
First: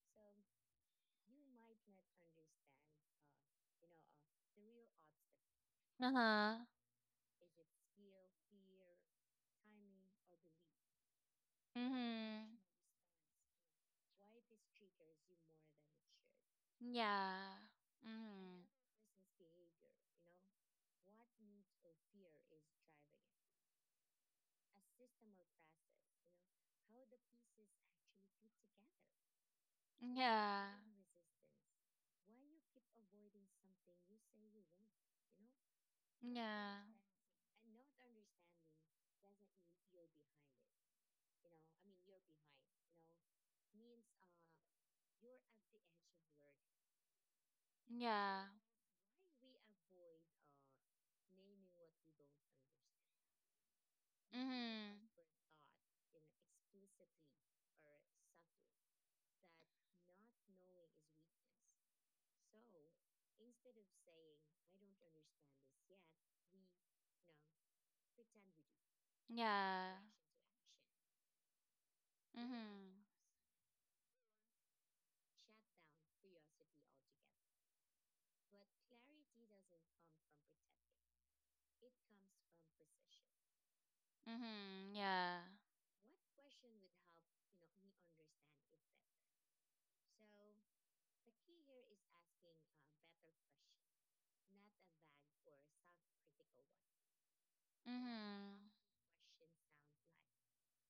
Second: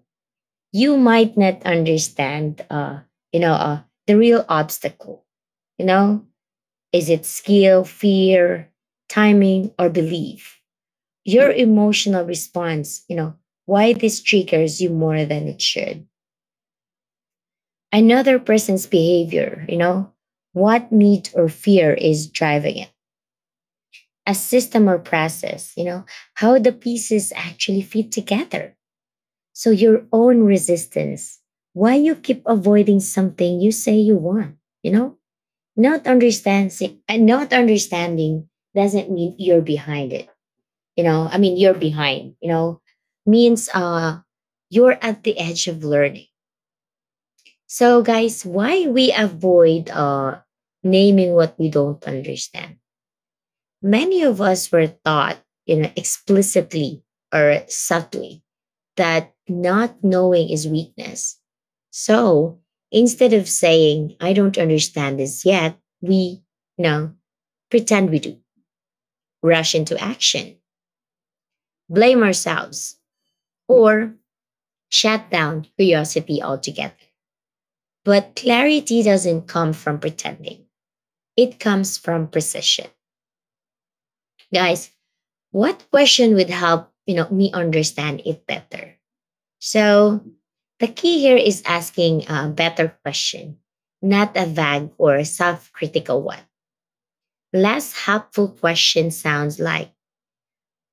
Speaker 1: you might not understand, you know, uh, the real obstacle, you know,
Speaker 2: Uh-huh.
Speaker 1: is it skill, fear, timing, or belief? Your emotional
Speaker 2: Mhm.
Speaker 1: response, you know, why this triggers you more than it should.
Speaker 2: Yeah.
Speaker 1: Another
Speaker 2: Mhm.
Speaker 1: person's behavior, you know, what need or fear is driving it. A system or process, you know, how the pieces actually fit together. So your own
Speaker 2: Yeah.
Speaker 1: resistance, why you keep avoiding something you say you want, you know? Not
Speaker 2: Yeah.
Speaker 1: understanding and not understanding doesn't mean you're behind it, I mean you're behind, you know, means you're at the edge of learning. So, guys,
Speaker 2: Yeah.
Speaker 1: why we avoid naming what we don't understand? Many of us were
Speaker 2: Mhm.
Speaker 1: taught, you know, explicitly or subtly, that not knowing is weakness. So instead of saying I don't understand this yet, we, you know, pretend we do, rush into
Speaker 2: Yeah.
Speaker 1: action, blame ourselves,
Speaker 2: Mhm.
Speaker 1: or shut down curiosity altogether. But clarity doesn't come from pretending. It comes from precision. Guys,
Speaker 2: Mhm. Yeah.
Speaker 1: what question would help, you know, me understand it better? So the key here is asking a better question, not a vague or self-critical one. Less helpful
Speaker 2: Mhm.
Speaker 1: question sounds like,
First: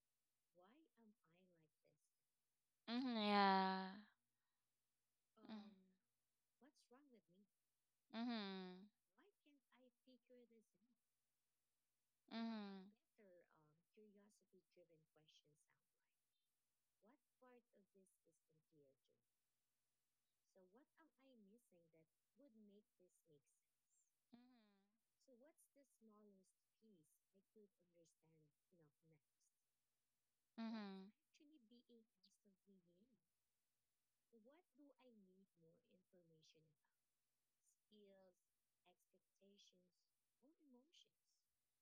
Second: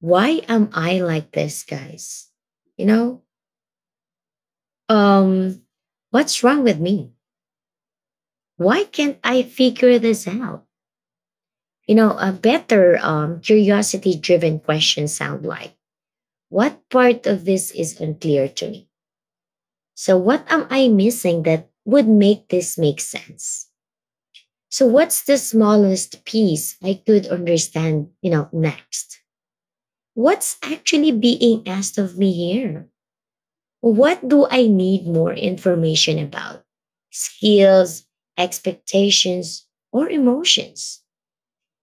Speaker 1: why am I like this, guys? You
Speaker 2: Mhm.
Speaker 1: know,
Speaker 2: Yeah.
Speaker 1: um,
Speaker 2: Mhm.
Speaker 1: what's wrong with me? Why can't I figure this out? You know, a
Speaker 2: Mhm. Mhm.
Speaker 1: better curiosity driven question sound like, what part of this is unclear to me? So, what am I missing that would make this make sense? So, what's the smallest piece I could understand, you know, next? What's actually being asked of me here? What do I need more information about? Skills, expectations, or emotions?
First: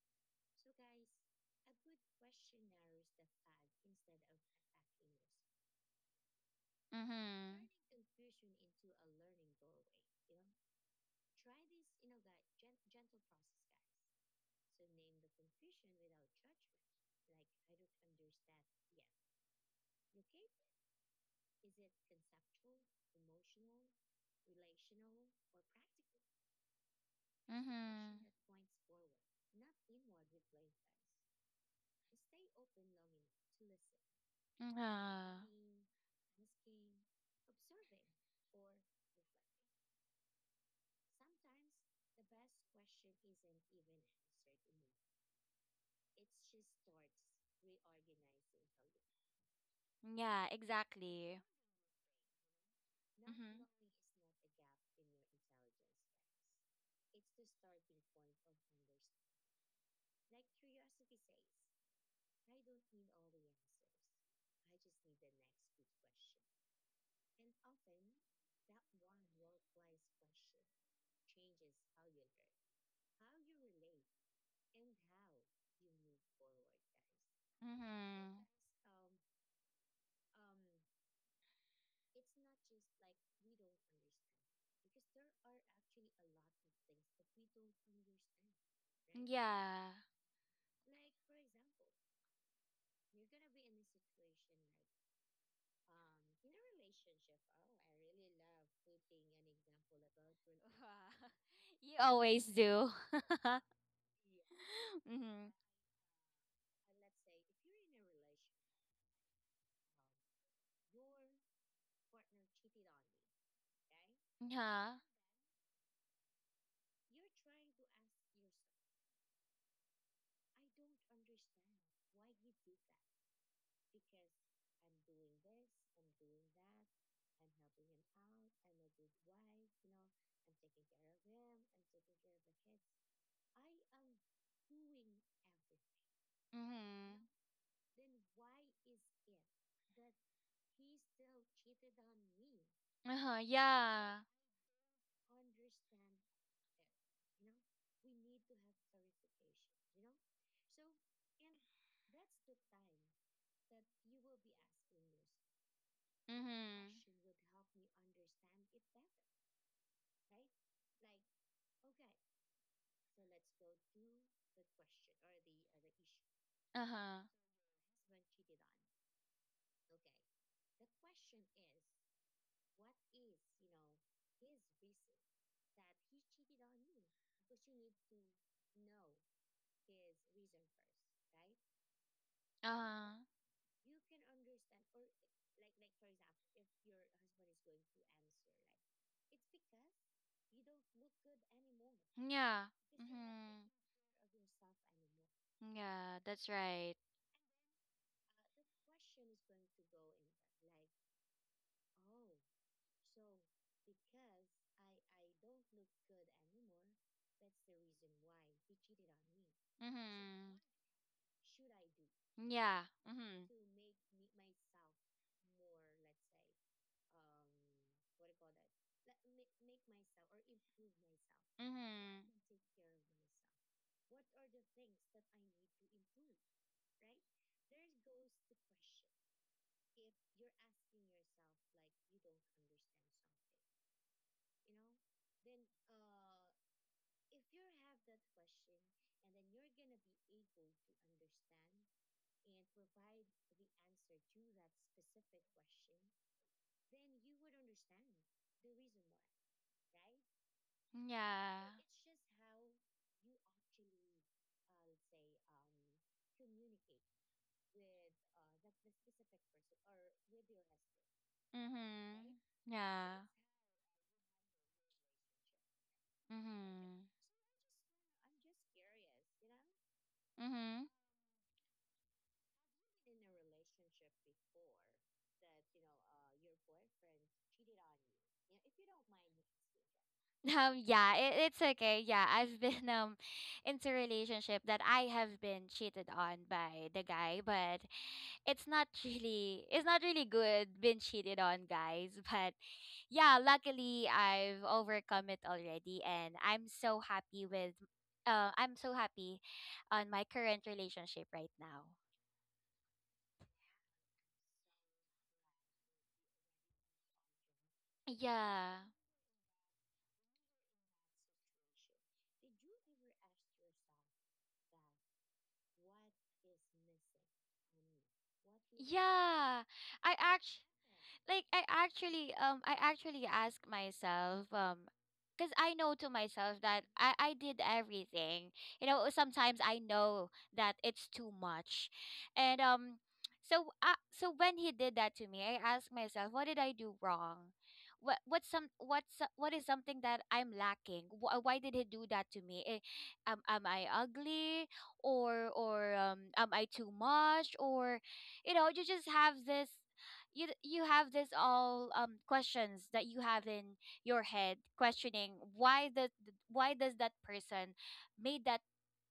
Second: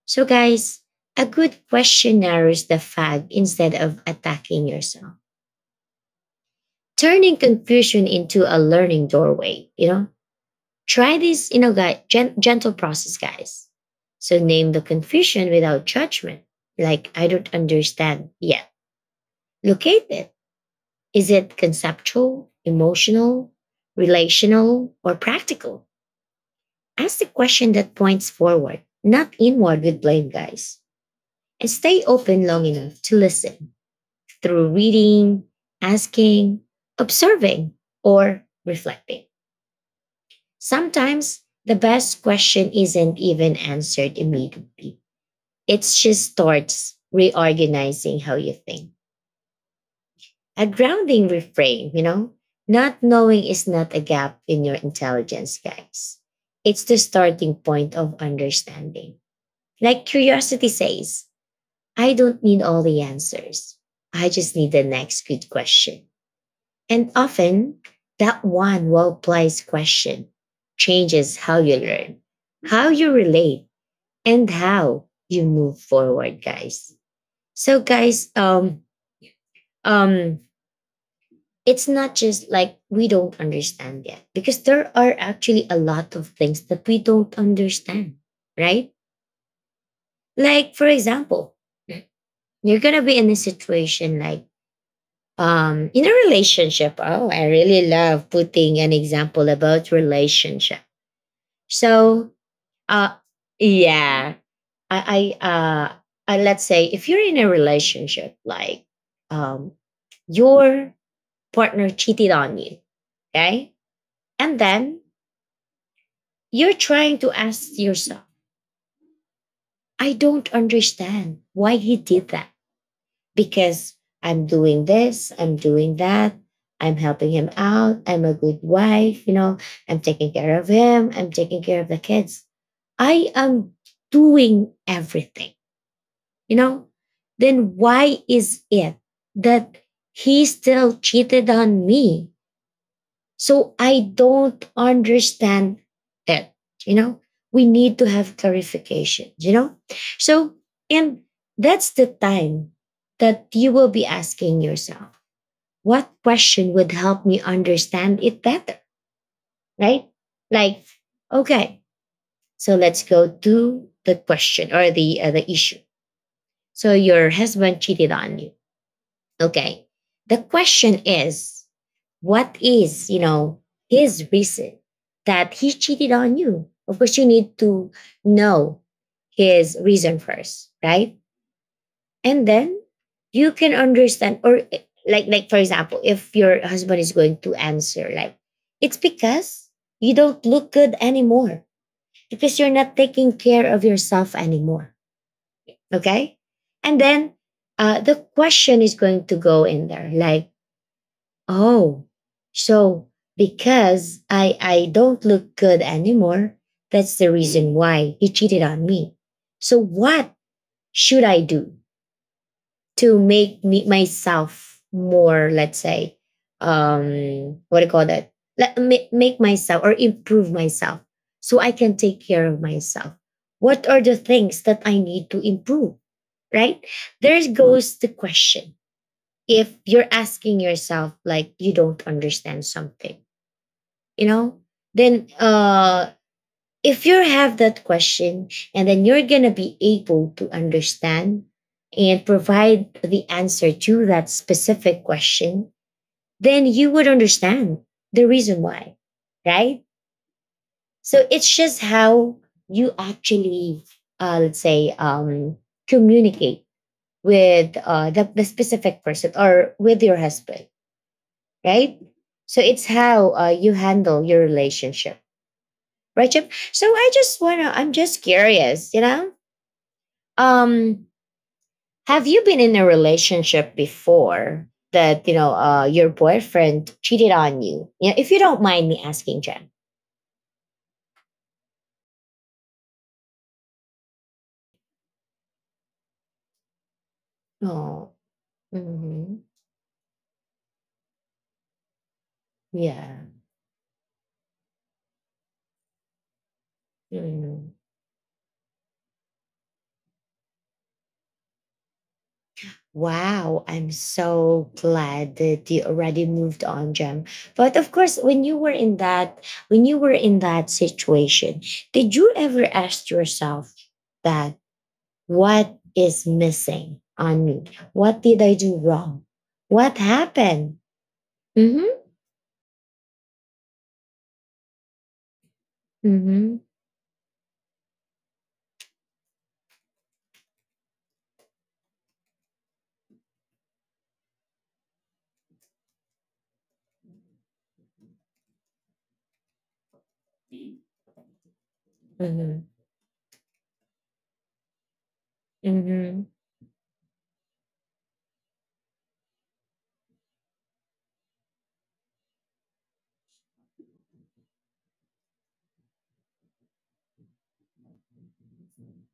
Speaker 1: So, guys, a good question narrows the fag instead of attacking yourself, turning
Speaker 2: Mhm.
Speaker 1: confusion into a learning doorway. You know, try this in a gentle process, guys. So, name the confusion without judgment, like I don't understand yet. Locate it. Is it conceptual, emotional, relational, or practical? Ask the question that
Speaker 2: Mhm.
Speaker 1: points forward, not inward with blame, guys. And stay open long enough to listen through reading,
Speaker 2: Mhm. Mhm.
Speaker 1: asking, observing, or reflecting. Sometimes the best question isn't even answered immediately, it just starts reorganizing how you think.
Speaker 2: Yeah,
Speaker 1: A grounding
Speaker 2: exactly.
Speaker 1: refrain, you know, not knowing
Speaker 2: Mm-hmm.
Speaker 1: is not a gap in your intelligence, guys. It's the starting point of understanding. Like curiosity says, I don't need all the answers. I just need the next good question. And often, that one well placed question changes how you learn, how you relate, and how you move forward, guys. So, guys, um, it's not just like we don't understand yet, because there are actually a lot of things that we don't understand, right?
Speaker 2: Hmm. Yeah.
Speaker 1: Like, for example, you're gonna be in a situation like in a relationship. Oh, I really love putting an example about relationship.
Speaker 2: You
Speaker 1: So,
Speaker 2: always do.
Speaker 1: uh, yeah, I, I,
Speaker 2: Mm-hmm.
Speaker 1: uh, I, let's say if you're in a relationship, like um, your partner cheated on you, okay, and
Speaker 2: Yeah,
Speaker 1: then you're trying to ask yourself, I don't understand why he did that because I'm doing this, I'm doing that, I'm helping him out, I'm a good wife, you know, I'm taking care of him, I'm taking care of the kids. I am doing everything, you know, then why is it that he still cheated on me? So I don't understand it, you know. We need to have clarification, you know? So, and that's the time that you will be asking yourself, what
Speaker 2: Hmm. Uh-huh. Yeah. That. Mm-hmm.
Speaker 1: question would
Speaker 2: Question.
Speaker 1: help me understand it better, right? Like, okay, so let's go to the question or the issue.
Speaker 2: Uh-huh. So,
Speaker 1: So
Speaker 2: Uh-huh.
Speaker 1: your husband cheated on you. Okay. The question is, what is, you know, his reason that he cheated on you? Of course, you need to know his reason first, right? And then you can understand or like for example, if your husband is going to answer like it's because you don't look good anymore because
Speaker 2: Yeah.
Speaker 1: you're not taking
Speaker 2: Hmm.
Speaker 1: care of yourself anymore,
Speaker 2: Yeah,
Speaker 1: okay?
Speaker 2: that's right.
Speaker 1: And
Speaker 2: So,
Speaker 1: then the question is going to go in there like, oh, so because I don't look good anymore, that's the reason why he cheated on me. So what
Speaker 2: Mm-hmm.
Speaker 1: should I do
Speaker 2: Yeah.
Speaker 1: to
Speaker 2: Mhm. To.
Speaker 1: make me
Speaker 2: So.
Speaker 1: myself more, let's say, what do you call that? Make myself or improve myself so I can take
Speaker 2: Mhm.
Speaker 1: care of myself. What are the things that I need to improve? Right? There goes the question. If you're asking yourself like you don't understand something, you know, then if you have that question and then you're gonna be able to understand and provide the answer to that specific question, then you would understand the reason why, right?
Speaker 2: So.
Speaker 1: So it's
Speaker 2: Yeah.
Speaker 1: just
Speaker 2: It's.
Speaker 1: how
Speaker 2: Right?
Speaker 1: you actually, let's say, communicate with the specific person or with your husband, right?
Speaker 2: Mhm.
Speaker 1: So
Speaker 2: So.
Speaker 1: it's
Speaker 2: Yeah. It's
Speaker 1: how you handle your relationship, right,
Speaker 2: how we.
Speaker 1: Chip? So
Speaker 2: Mhm.
Speaker 1: I just I'm just curious, you know,
Speaker 2: Mhm.
Speaker 1: um, have you been in a relationship before that you know your boyfriend cheated on you? Yeah, if you don't mind me asking, Jen.
Speaker 2: Yeah, it's okay. Yeah, I've been into relationship that I have been cheated on by the guy, but
Speaker 1: Oh,
Speaker 2: it's not
Speaker 1: hmm,
Speaker 2: really, it's not really good being cheated on, guys. But
Speaker 1: yeah.
Speaker 2: yeah, luckily I've overcome it already, and
Speaker 1: Mhm.
Speaker 2: I'm so happy on my current relationship right now.
Speaker 1: Wow, I'm so glad that you already moved on, Jem. But of course, when you were
Speaker 2: Yeah.
Speaker 1: in that, when you were in that situation, did you ever ask yourself that, what is missing on me? What did I do wrong?
Speaker 2: Yeah.
Speaker 1: What
Speaker 2: I actually
Speaker 1: happened? Mm-hmm.
Speaker 2: I actually ask myself, because I know to
Speaker 1: Mm-hmm.
Speaker 2: myself that I did everything. You know, sometimes I know that it's too much, and. So, when he did that to me, I asked myself, what did I do wrong? What is something that I'm lacking? Why did he do that to
Speaker 1: Mm-hmm.
Speaker 2: me? Am I ugly, or
Speaker 1: Mm-hmm.
Speaker 2: am I too much, or, you know, you just have you have this, all questions that you have in your head, questioning why the why does that person made that,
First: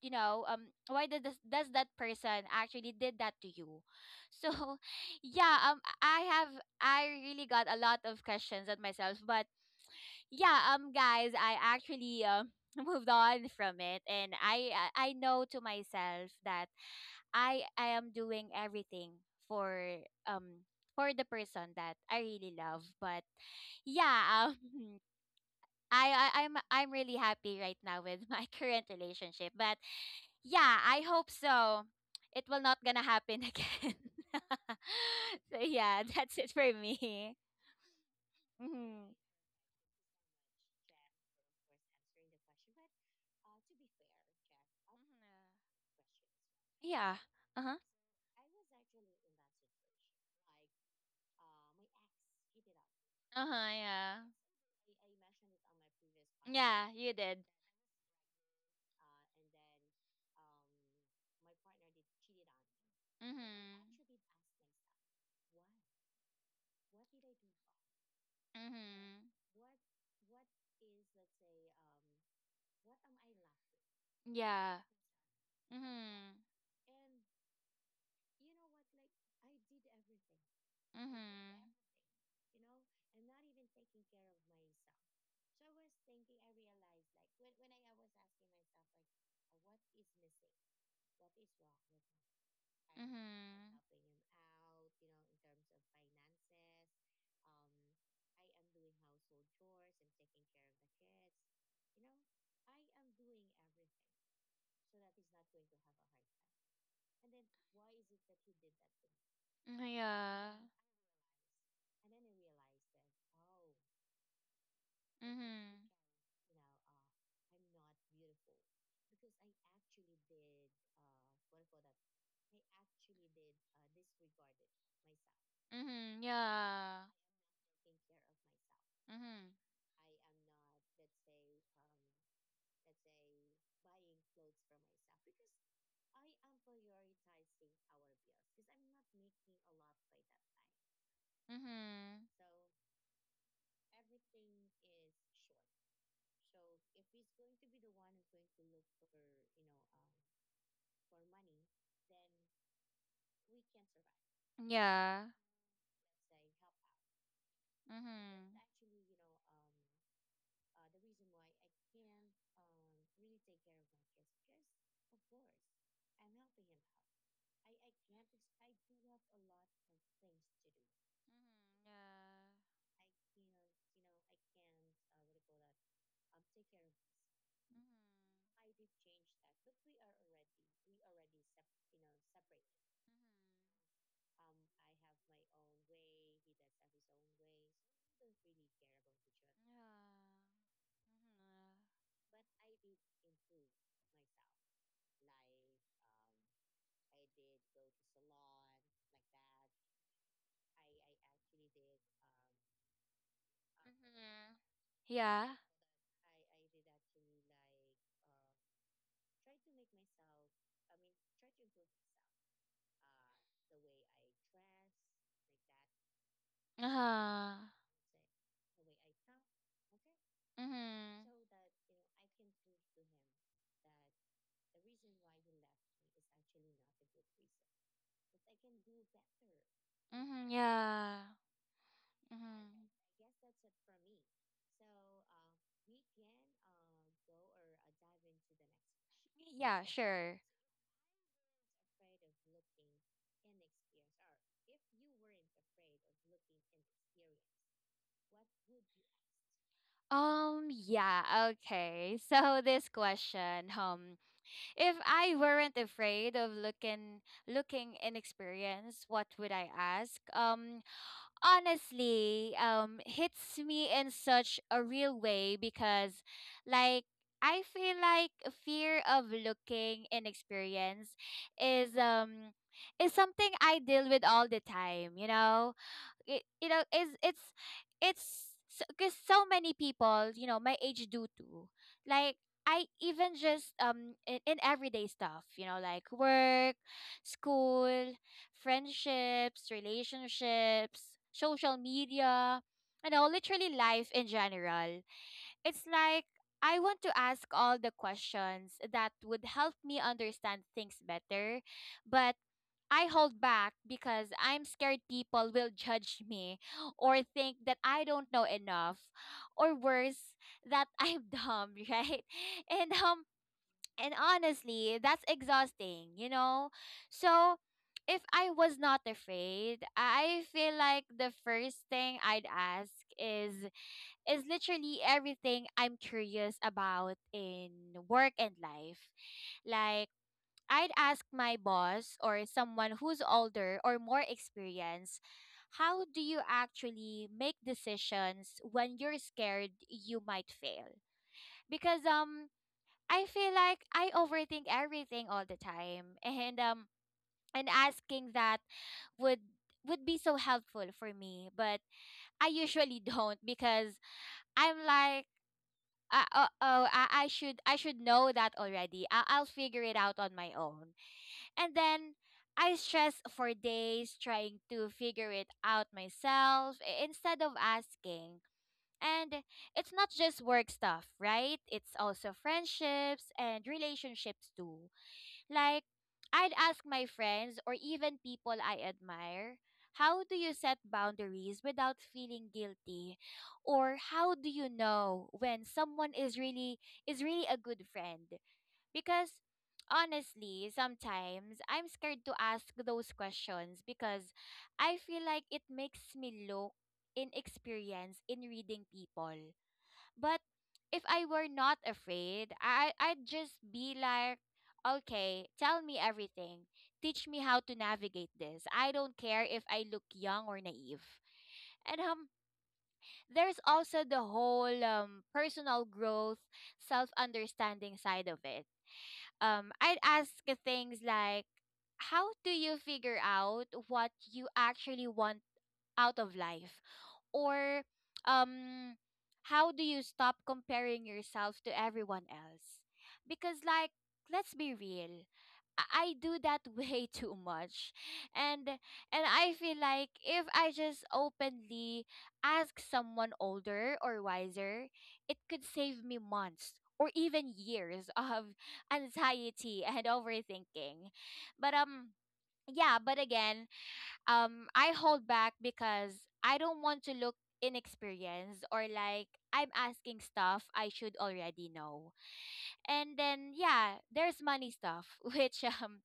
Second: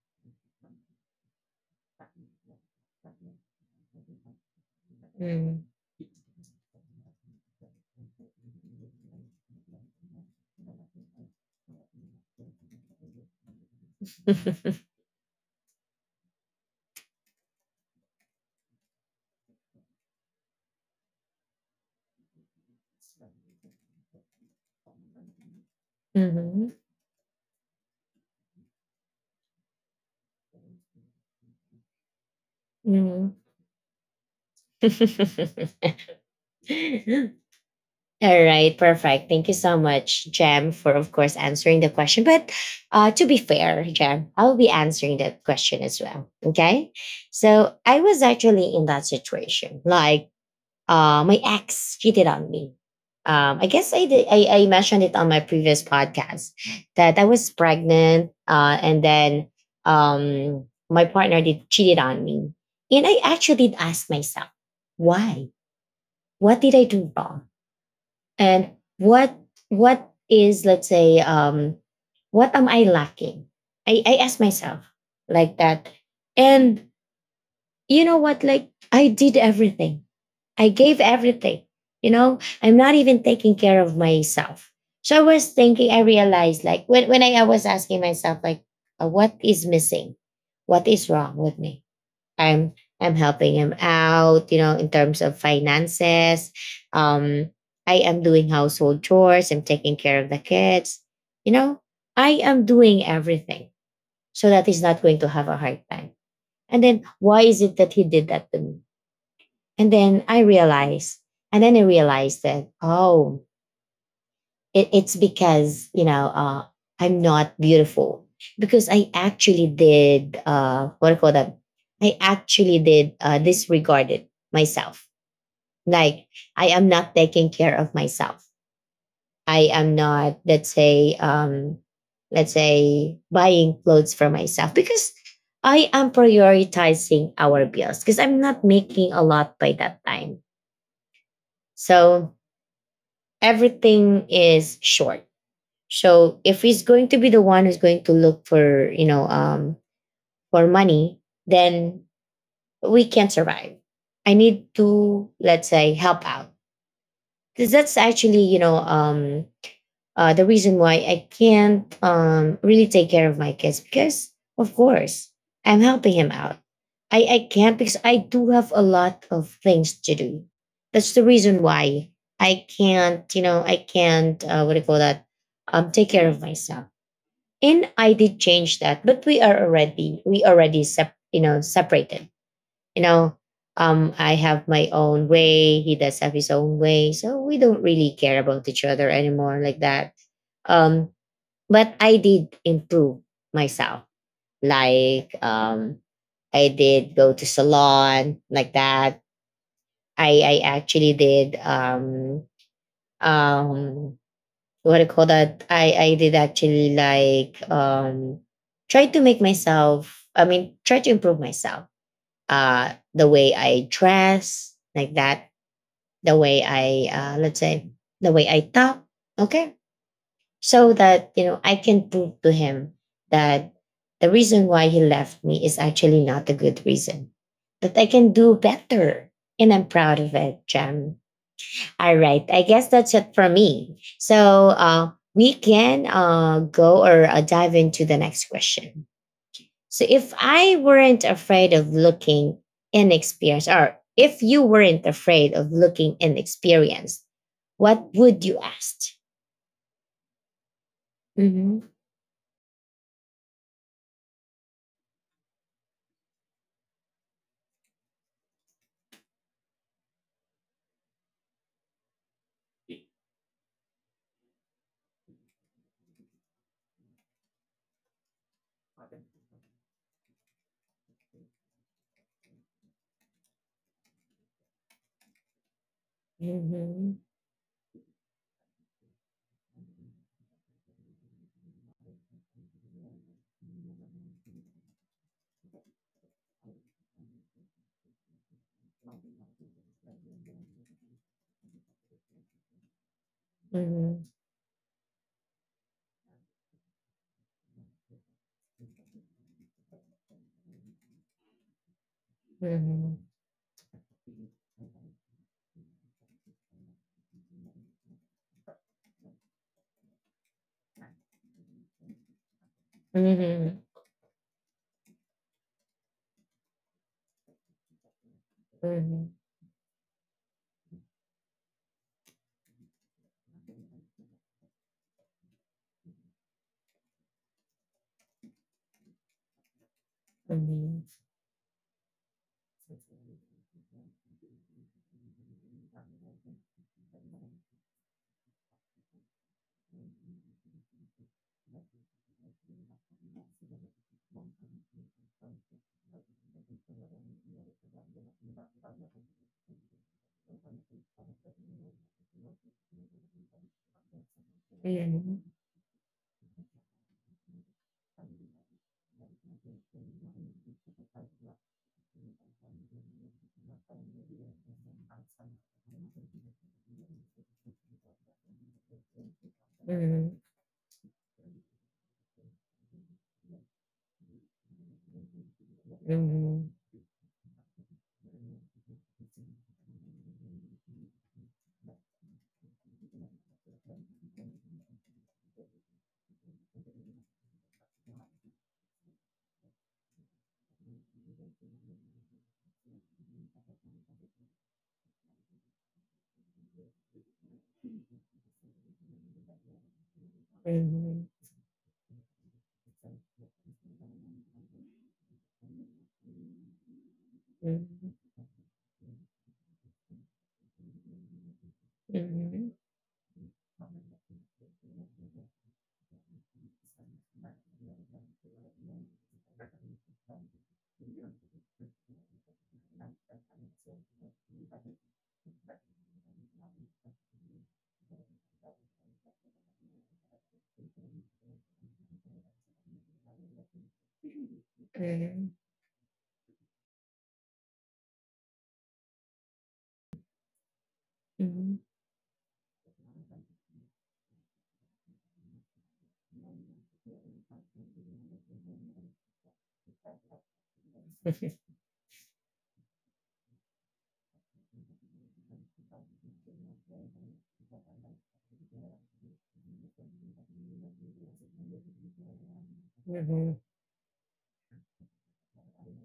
Speaker 2: you know, why did does that person actually did that to you? So yeah, I really got a lot of questions at myself, but yeah, guys, I actually moved on from it, and I know to myself that I am doing everything for, um the person that I really love. But yeah, I'm
Speaker 1: Mm-hmm.
Speaker 2: I'm really happy right now with my current relationship. But yeah, I hope so. It will not gonna
Speaker 1: Mm-hmm.
Speaker 2: happen again. So yeah, that's it for me.
Speaker 1: All right,
Speaker 2: Hmm.
Speaker 1: perfect. Thank you so much, Jam, for of course answering the question. But to be fair, Jam, I will be answering that question as well. Okay.
Speaker 2: Yeah. Uh
Speaker 1: So
Speaker 2: huh.
Speaker 1: I was actually in that situation. Like my ex cheated on me.
Speaker 2: Uh
Speaker 1: I
Speaker 2: huh.
Speaker 1: guess I,
Speaker 2: Yeah.
Speaker 1: did, I mentioned it on my previous podcast
Speaker 2: Yeah, you
Speaker 1: that I
Speaker 2: did.
Speaker 1: was pregnant, and then my partner did cheated on me, and I actually did
Speaker 2: Mhm.
Speaker 1: ask myself, why? What did I do wrong? And
Speaker 2: Mhm.
Speaker 1: what is, let's say, what am I lacking? I asked
Speaker 2: Yeah.
Speaker 1: myself like that,
Speaker 2: Mhm.
Speaker 1: and you know what? Like I did everything, I gave
Speaker 2: With.
Speaker 1: everything. You know, I'm not even taking care of myself. So I was thinking, I realized like when I was asking myself, like, what is missing? What is wrong with me? I'm
Speaker 2: Mhm.
Speaker 1: I'm helping him
Speaker 2: Everything, kind of
Speaker 1: out,
Speaker 2: like.
Speaker 1: you
Speaker 2: Mhm.
Speaker 1: know,
Speaker 2: Helping
Speaker 1: in
Speaker 2: him
Speaker 1: terms of
Speaker 2: out,
Speaker 1: finances. Um, I am doing household chores, I'm taking care of the kids, you know, I am doing everything so that he's not going to have a hard time. And then why is it that he did that to me?
Speaker 2: you know, in terms of.
Speaker 1: And
Speaker 2: Mm.
Speaker 1: then I
Speaker 2: Yeah.
Speaker 1: realized, and then I realized that, oh, it, it's
Speaker 2: So that he. Mhm.
Speaker 1: because, you know, I'm not beautiful because I actually did, what do you call that? I actually did disregarded myself. Like I am not taking care of myself. I am not, let's say buying clothes for myself because I am prioritizing our bills because I'm not making a lot by that time. So everything is short. So if he's going to be the one who's going to look for, for money, then we can't survive. I need to,
Speaker 2: Mhm.
Speaker 1: let's say, help out. Because that's actually the reason why I can't really take care of my kids because, of course, I'm helping him out. I can't because I do have a lot of things to do. That's the reason why I
Speaker 2: Yeah. Child.
Speaker 1: can't, I can't, what do you call that, take care of myself.
Speaker 2: Mhm.
Speaker 1: And I did
Speaker 2: Mhm.
Speaker 1: change that, but we already, separated. You
Speaker 2: Yeah.
Speaker 1: know, I have my own way. He does have his own way. So we don't really
Speaker 2: So.
Speaker 1: care about each other anymore like
Speaker 2: Mhm.
Speaker 1: that um
Speaker 2: um,
Speaker 1: but I did improve myself. Like I did go to salon like that. I actually did um
Speaker 2: Mhm.
Speaker 1: what do you call
Speaker 2: Yeah.
Speaker 1: that? I did actually like try to make myself. I mean, try to improve myself. The way I dress like that. The way I let's
Speaker 2: Mhm.
Speaker 1: say the way I talk. Okay,
Speaker 2: Mhm. People really. Yeah. Mhm. Mhm. Yeah.
Speaker 1: so
Speaker 2: Uh-huh. Mhm.
Speaker 1: that, you know, I
Speaker 2: So.
Speaker 1: can prove to him that the reason why he left me is actually not a good reason, that I can do better, and I'm proud of
Speaker 2: Mhm.
Speaker 1: it, Jam.
Speaker 2: Yeah.
Speaker 1: All right, I
Speaker 2: Mm-hmm.
Speaker 1: guess that's it for me, so we can go or dive into the next question.
Speaker 2: Yeah,
Speaker 1: So if
Speaker 2: sure.
Speaker 1: I weren't afraid of looking inexperienced, or if you weren't afraid of looking inexperienced, what would you ask?
Speaker 2: Yeah,
Speaker 1: Mm-hmm.
Speaker 2: okay. So this question, if I weren't afraid of looking inexperienced, what would I ask? Honestly, hits me in such a real way because, like, I feel like fear of looking inexperienced is um is something I deal with all the time, you know? It, you know
Speaker 1: Mm-hmm.
Speaker 2: is It's because so many people, you know, my age do too, like, I even just, in everyday stuff, you know, like work, school, friendships, relationships, social media, you know, literally life in
Speaker 1: Mhm,
Speaker 2: general. It's like I want to ask all the questions that would help me understand things better, but I
Speaker 1: mhm,
Speaker 2: hold back because I'm scared people will judge me, or think that I don't know enough, or, worse, that I'm dumb, right? And
Speaker 1: mhm,
Speaker 2: um
Speaker 1: mhm,
Speaker 2: and honestly, that's exhausting, you know? So if I was
Speaker 1: mhm,
Speaker 2: not
Speaker 1: mhm,
Speaker 2: afraid, I feel like the first thing I'd ask is is literally everything I'm curious about in work and life. Like, I'd
Speaker 1: mhm,
Speaker 2: ask my boss or someone who's older or more experienced, how do you actually make decisions when you're scared you might fail? Because, I feel like I overthink everything all the time and asking that would would be so helpful for me, but I usually don't because I'm like,
Speaker 1: mhm,
Speaker 2: oh, I should, I should know that already. I, I'll figure it out on my own. And then I stress for days trying to figure it out myself, instead of asking. And it's not
Speaker 1: mhm,
Speaker 2: just work stuff, right? It's also friendships and relationships too. Like, I'd
Speaker 1: mhm,
Speaker 2: ask my friends or even people I admire, how do you set boundaries without feeling guilty? Or how do you know when someone is really a good friend? Because honestly, sometimes I'm scared to ask those questions because I feel like it makes me look inexperienced in reading people. But if
Speaker 1: mhm.
Speaker 2: I were not afraid, I'd just be like, okay, tell me everything. Teach me how to
Speaker 1: Mhm,
Speaker 2: navigate this. I don't care if I look young or naive. And
Speaker 1: mhm,
Speaker 2: there's also the whole personal growth, self-understanding side of it. I'd ask things like, how do you figure out what you actually want out of life? Or, um how do you stop comparing yourself to everyone else? Because, like, let's be real, I do that way too much. And and I feel like if I just
Speaker 1: mhm,
Speaker 2: openly ask someone older or wiser, it could save me months or even years of anxiety and overthinking. But, yeah, but again, I hold back because I don't want to look inexperienced or like I'm asking stuff I should already know. And then yeah, there's money stuff which um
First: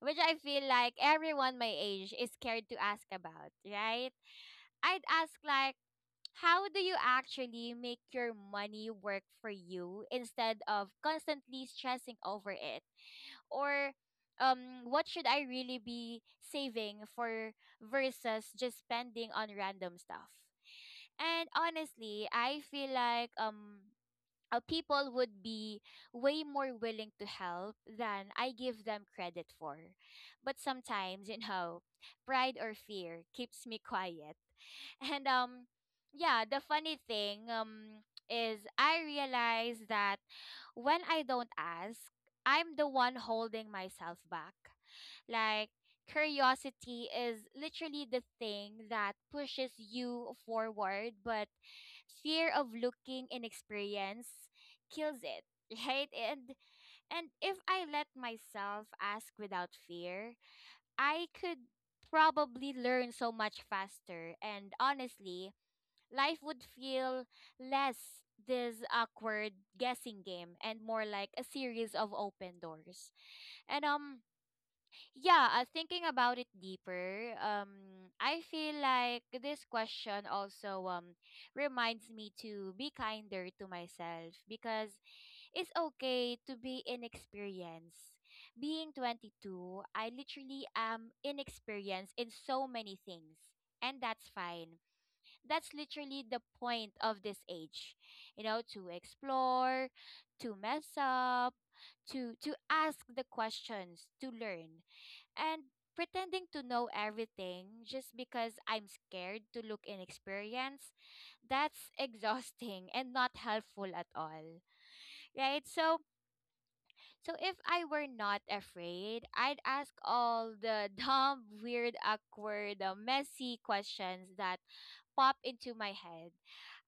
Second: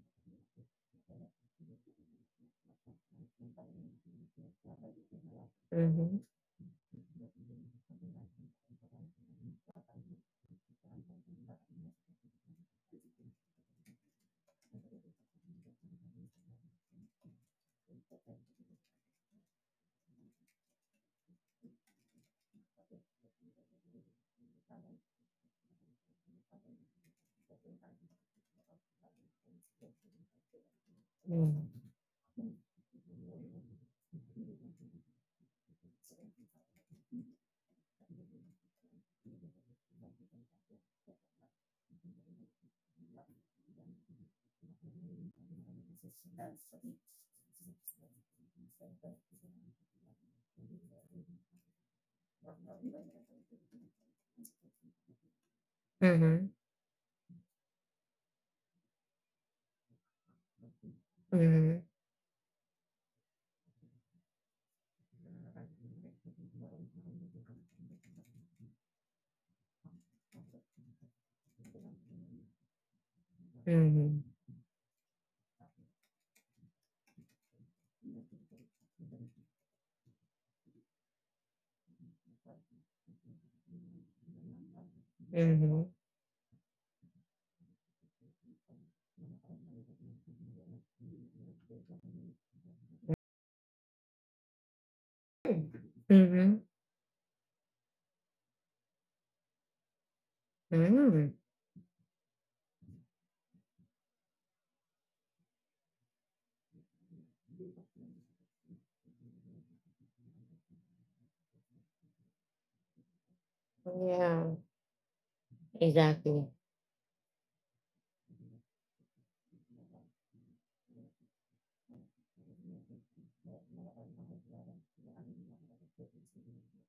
Speaker 2: which I feel like everyone my age is scared to ask about, right? I'd ask, like, how do you actually make your money work for you instead of constantly stressing over it? Or, what should I really be saving for versus just spending on random stuff. And honestly, I feel like people would be way more willing to help than I give them credit for. But sometimes, you
Speaker 1: mhm,
Speaker 2: know, pride or fear keeps me quiet. And yeah, the funny thing is I realize that when I don't ask, I'm the one holding myself back. Like, curiosity is literally the thing that pushes you forward, but fear of looking inexperienced kills it.
Speaker 1: mhm,
Speaker 2: Right?
Speaker 1: mhm, mhm, mhm,
Speaker 2: And if I let myself ask without fear, I could
Speaker 1: mhm.
Speaker 2: probably learn so much faster, and honestly, life would feel less this awkward guessing game and more like a series of open doors. And yeah, thinking about it deeper, I feel like this question also reminds me to be kinder to myself, because it's okay to be inexperienced. Being 22, I literally am inexperienced in so many things, and that's fine. That's literally the
Speaker 1: Mm-hmm.
Speaker 2: point of this age, you know, to explore, to mess
Speaker 1: Mm-hmm.
Speaker 2: up, to ask the questions, to learn. And pretending to know everything just because I'm scared to look inexperienced, that's exhausting and not helpful at
Speaker 1: Yeah,
Speaker 2: all, right? so
Speaker 1: exactly.
Speaker 2: so if I were not afraid, I'd ask all the dumb, weird, awkward, messy questions that pop into my head.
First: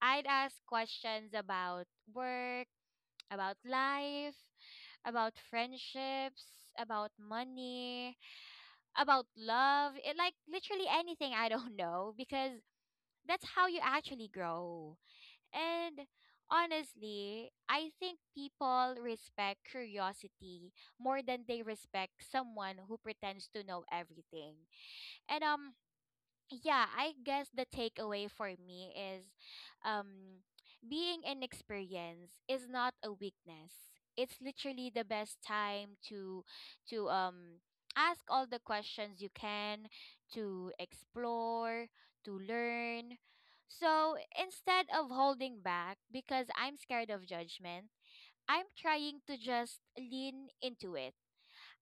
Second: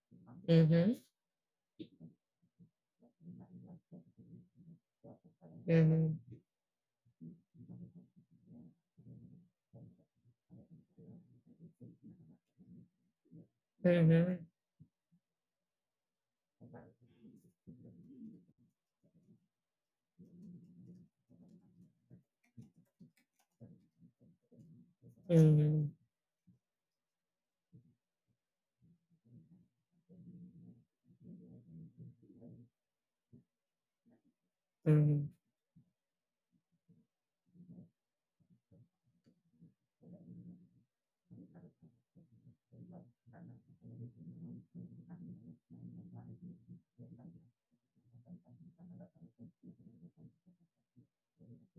Speaker 2: I'd ask
Speaker 1: Mm-hmm.
Speaker 2: questions about work, about life, about
Speaker 1: Mm-hmm.
Speaker 2: friendships, about money, about love, it, like literally anything I don't know, because that's how you actually
Speaker 1: Mm-hmm.
Speaker 2: grow. And honestly, I think people respect curiosity more than they respect someone who pretends to know everything. And
Speaker 1: Mm-hmm.
Speaker 2: yeah, I guess the takeaway for me is um being inexperienced is not a weakness. It's literally the best time to to um ask all the questions you can, to explore, to learn. So instead of holding back because I'm scared of judgment, I'm trying to just lean into it,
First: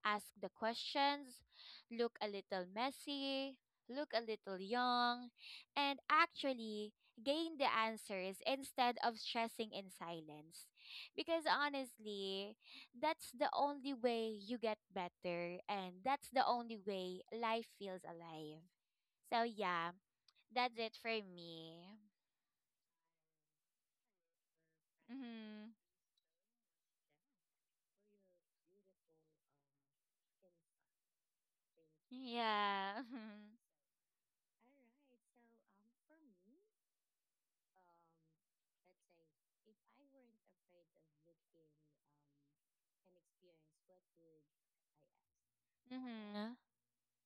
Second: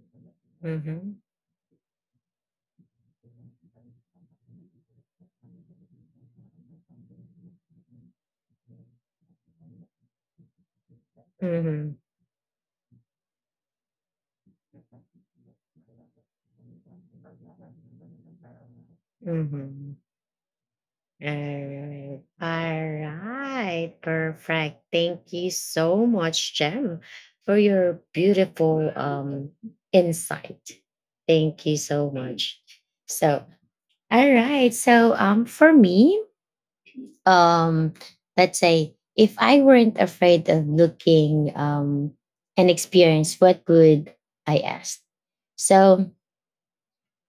Speaker 2: ask the
Speaker 1: Mm-hmm.
Speaker 2: questions, look a little messy, look a little young, and actually gain the answers instead of stressing in silence. Because
Speaker 1: Mm-hmm.
Speaker 2: honestly, that's the only way you get better, and that's the only way life feels alive. So,
Speaker 1: Mm-hmm.
Speaker 2: yeah, that's it for me.
Speaker 1: Alright. Alright. Perfect. Thank you
Speaker 2: Mm-hmm.
Speaker 1: so much, Jem, for your beautiful insight. Thank you so much.
Speaker 2: Yeah.
Speaker 1: So, all right. So, for me, um, let's say if I weren't afraid of looking an experience, what would I ask? So
Speaker 2: Mm-hmm.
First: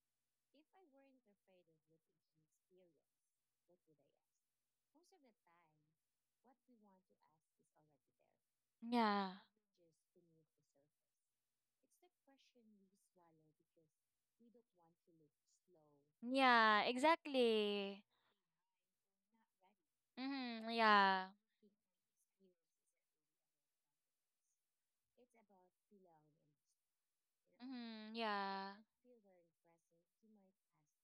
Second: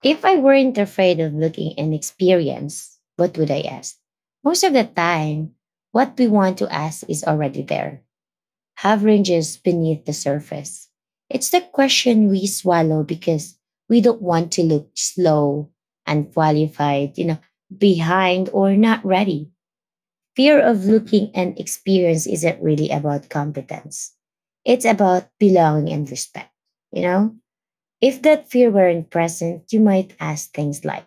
Speaker 1: if I weren't afraid of looking inexperienced, what would I ask? Most of the time, what we want to ask is already there, hovering
Speaker 2: Yeah.
Speaker 1: just beneath the surface. It's the question we swallow because we don't want to look slow,
Speaker 2: Yeah,
Speaker 1: unqualified, you know,
Speaker 2: exactly.
Speaker 1: behind or not ready. Fear
Speaker 2: Mm-hmm.
Speaker 1: of
Speaker 2: Yeah.
Speaker 1: looking and experience isn't really about competence. It's about belonging and respect, you know?
Speaker 2: Mm-hmm.
Speaker 1: If that fear
Speaker 2: Yeah.
Speaker 1: weren't present, you might ask things like,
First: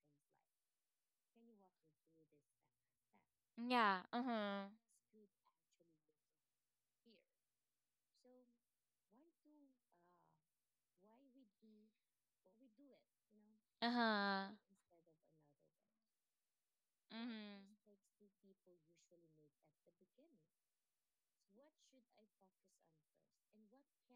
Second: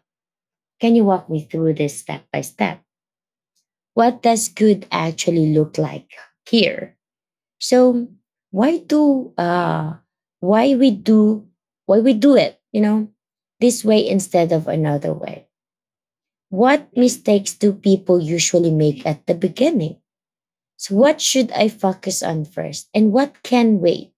Speaker 1: can you walk me through this step by step?
Speaker 2: Like, yeah.
Speaker 1: What does
Speaker 2: Uh-huh.
Speaker 1: good actually look like here? So why do why we do why we do it, you know, this way instead
Speaker 2: Uh-huh.
Speaker 1: of another way? What mistakes do people usually make
Speaker 2: Mm-hmm.
Speaker 1: at the beginning? So what should I focus on first? And what can wait?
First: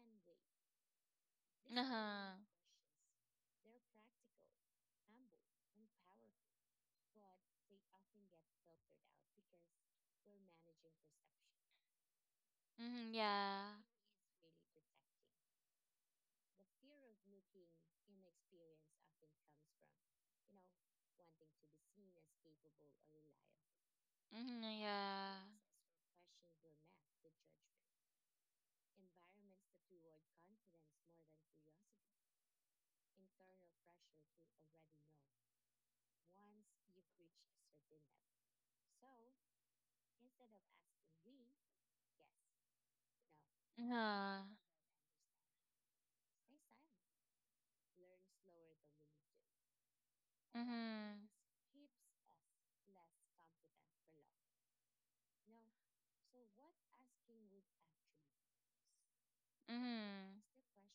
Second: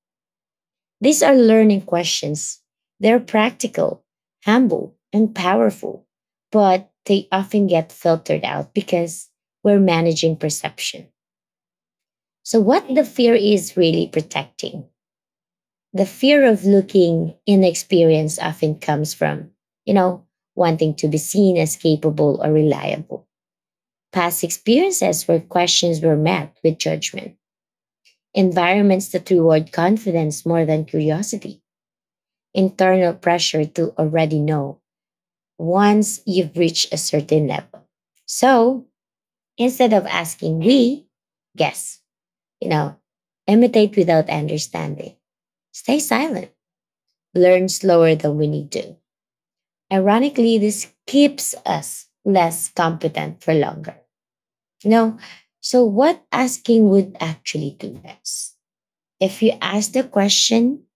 Speaker 1: These are
Speaker 2: Uh-huh. Mm-hmm.
Speaker 1: learning
Speaker 2: Yeah. Mm-hmm. Yeah. Uh-huh.
Speaker 1: questions. They're practical, humble, and powerful, but they often get filtered out because we're managing perception. So, what the fear is
Speaker 2: Mm-hmm.
Speaker 1: really protecting? The fear of looking inexperienced often comes from, you know, wanting to be seen as capable or reliable.
Speaker 2: Mm-hmm.
Speaker 1: Past experiences where questions were met with judgment, environments that reward confidence more than curiosity, internal pressure to already know once you've reached a certain level. So instead of asking, we guess, you know, imitate without understanding, stay silent, learn slower than we need to. Ironically,
Speaker 2: Sure.
Speaker 1: this
Speaker 2: Mm-hmm.
Speaker 1: keeps us less competent for longer. You know, so what asking would actually do this? If you
Speaker 2: Uh-huh. Mm-hmm.
Speaker 1: ask the
Speaker 2: Mm-hmm.
Speaker 1: question
Speaker 2: Mm-hmm.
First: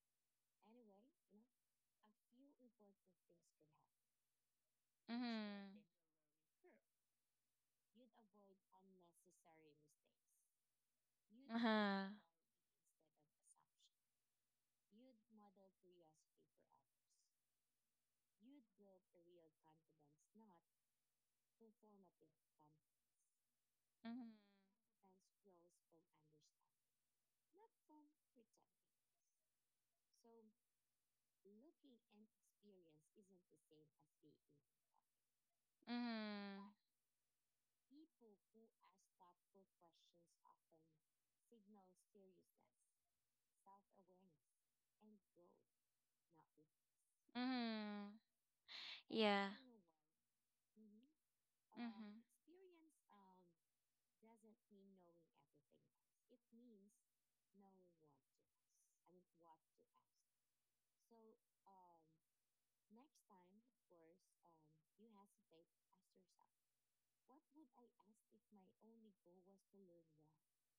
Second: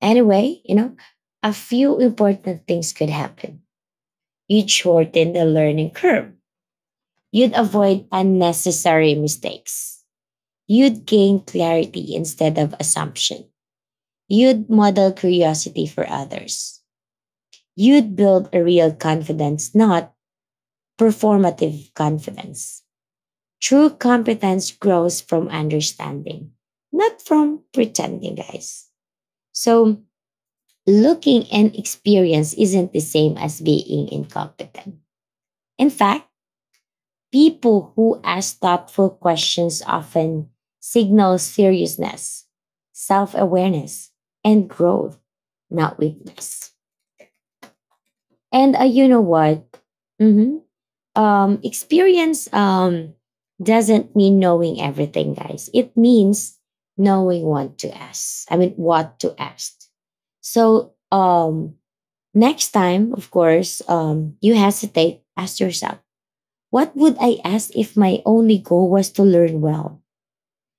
Speaker 1: anyway, you know, a few important things could happen. You'd shorten the learning curve. You'd avoid unnecessary mistakes. You'd gain clarity instead of assumption. You'd model curiosity for others. You'd build a real confidence, not performative confidence. True competence grows from understanding, not from pretending, guys. So, looking and experience isn't the same as being incompetent. In fact, people who ask thoughtful questions often signal seriousness, self awareness, and growth, not weakness. And you know
Speaker 2: Yeah.
Speaker 1: what? Mhm.
Speaker 2: Mm-hmm.
Speaker 1: Experience doesn't mean knowing everything, guys. It means knowing what to ask. I mean, what to ask. So, next time, of course, you hesitate, ask yourself, what would I ask if my only goal was to learn well?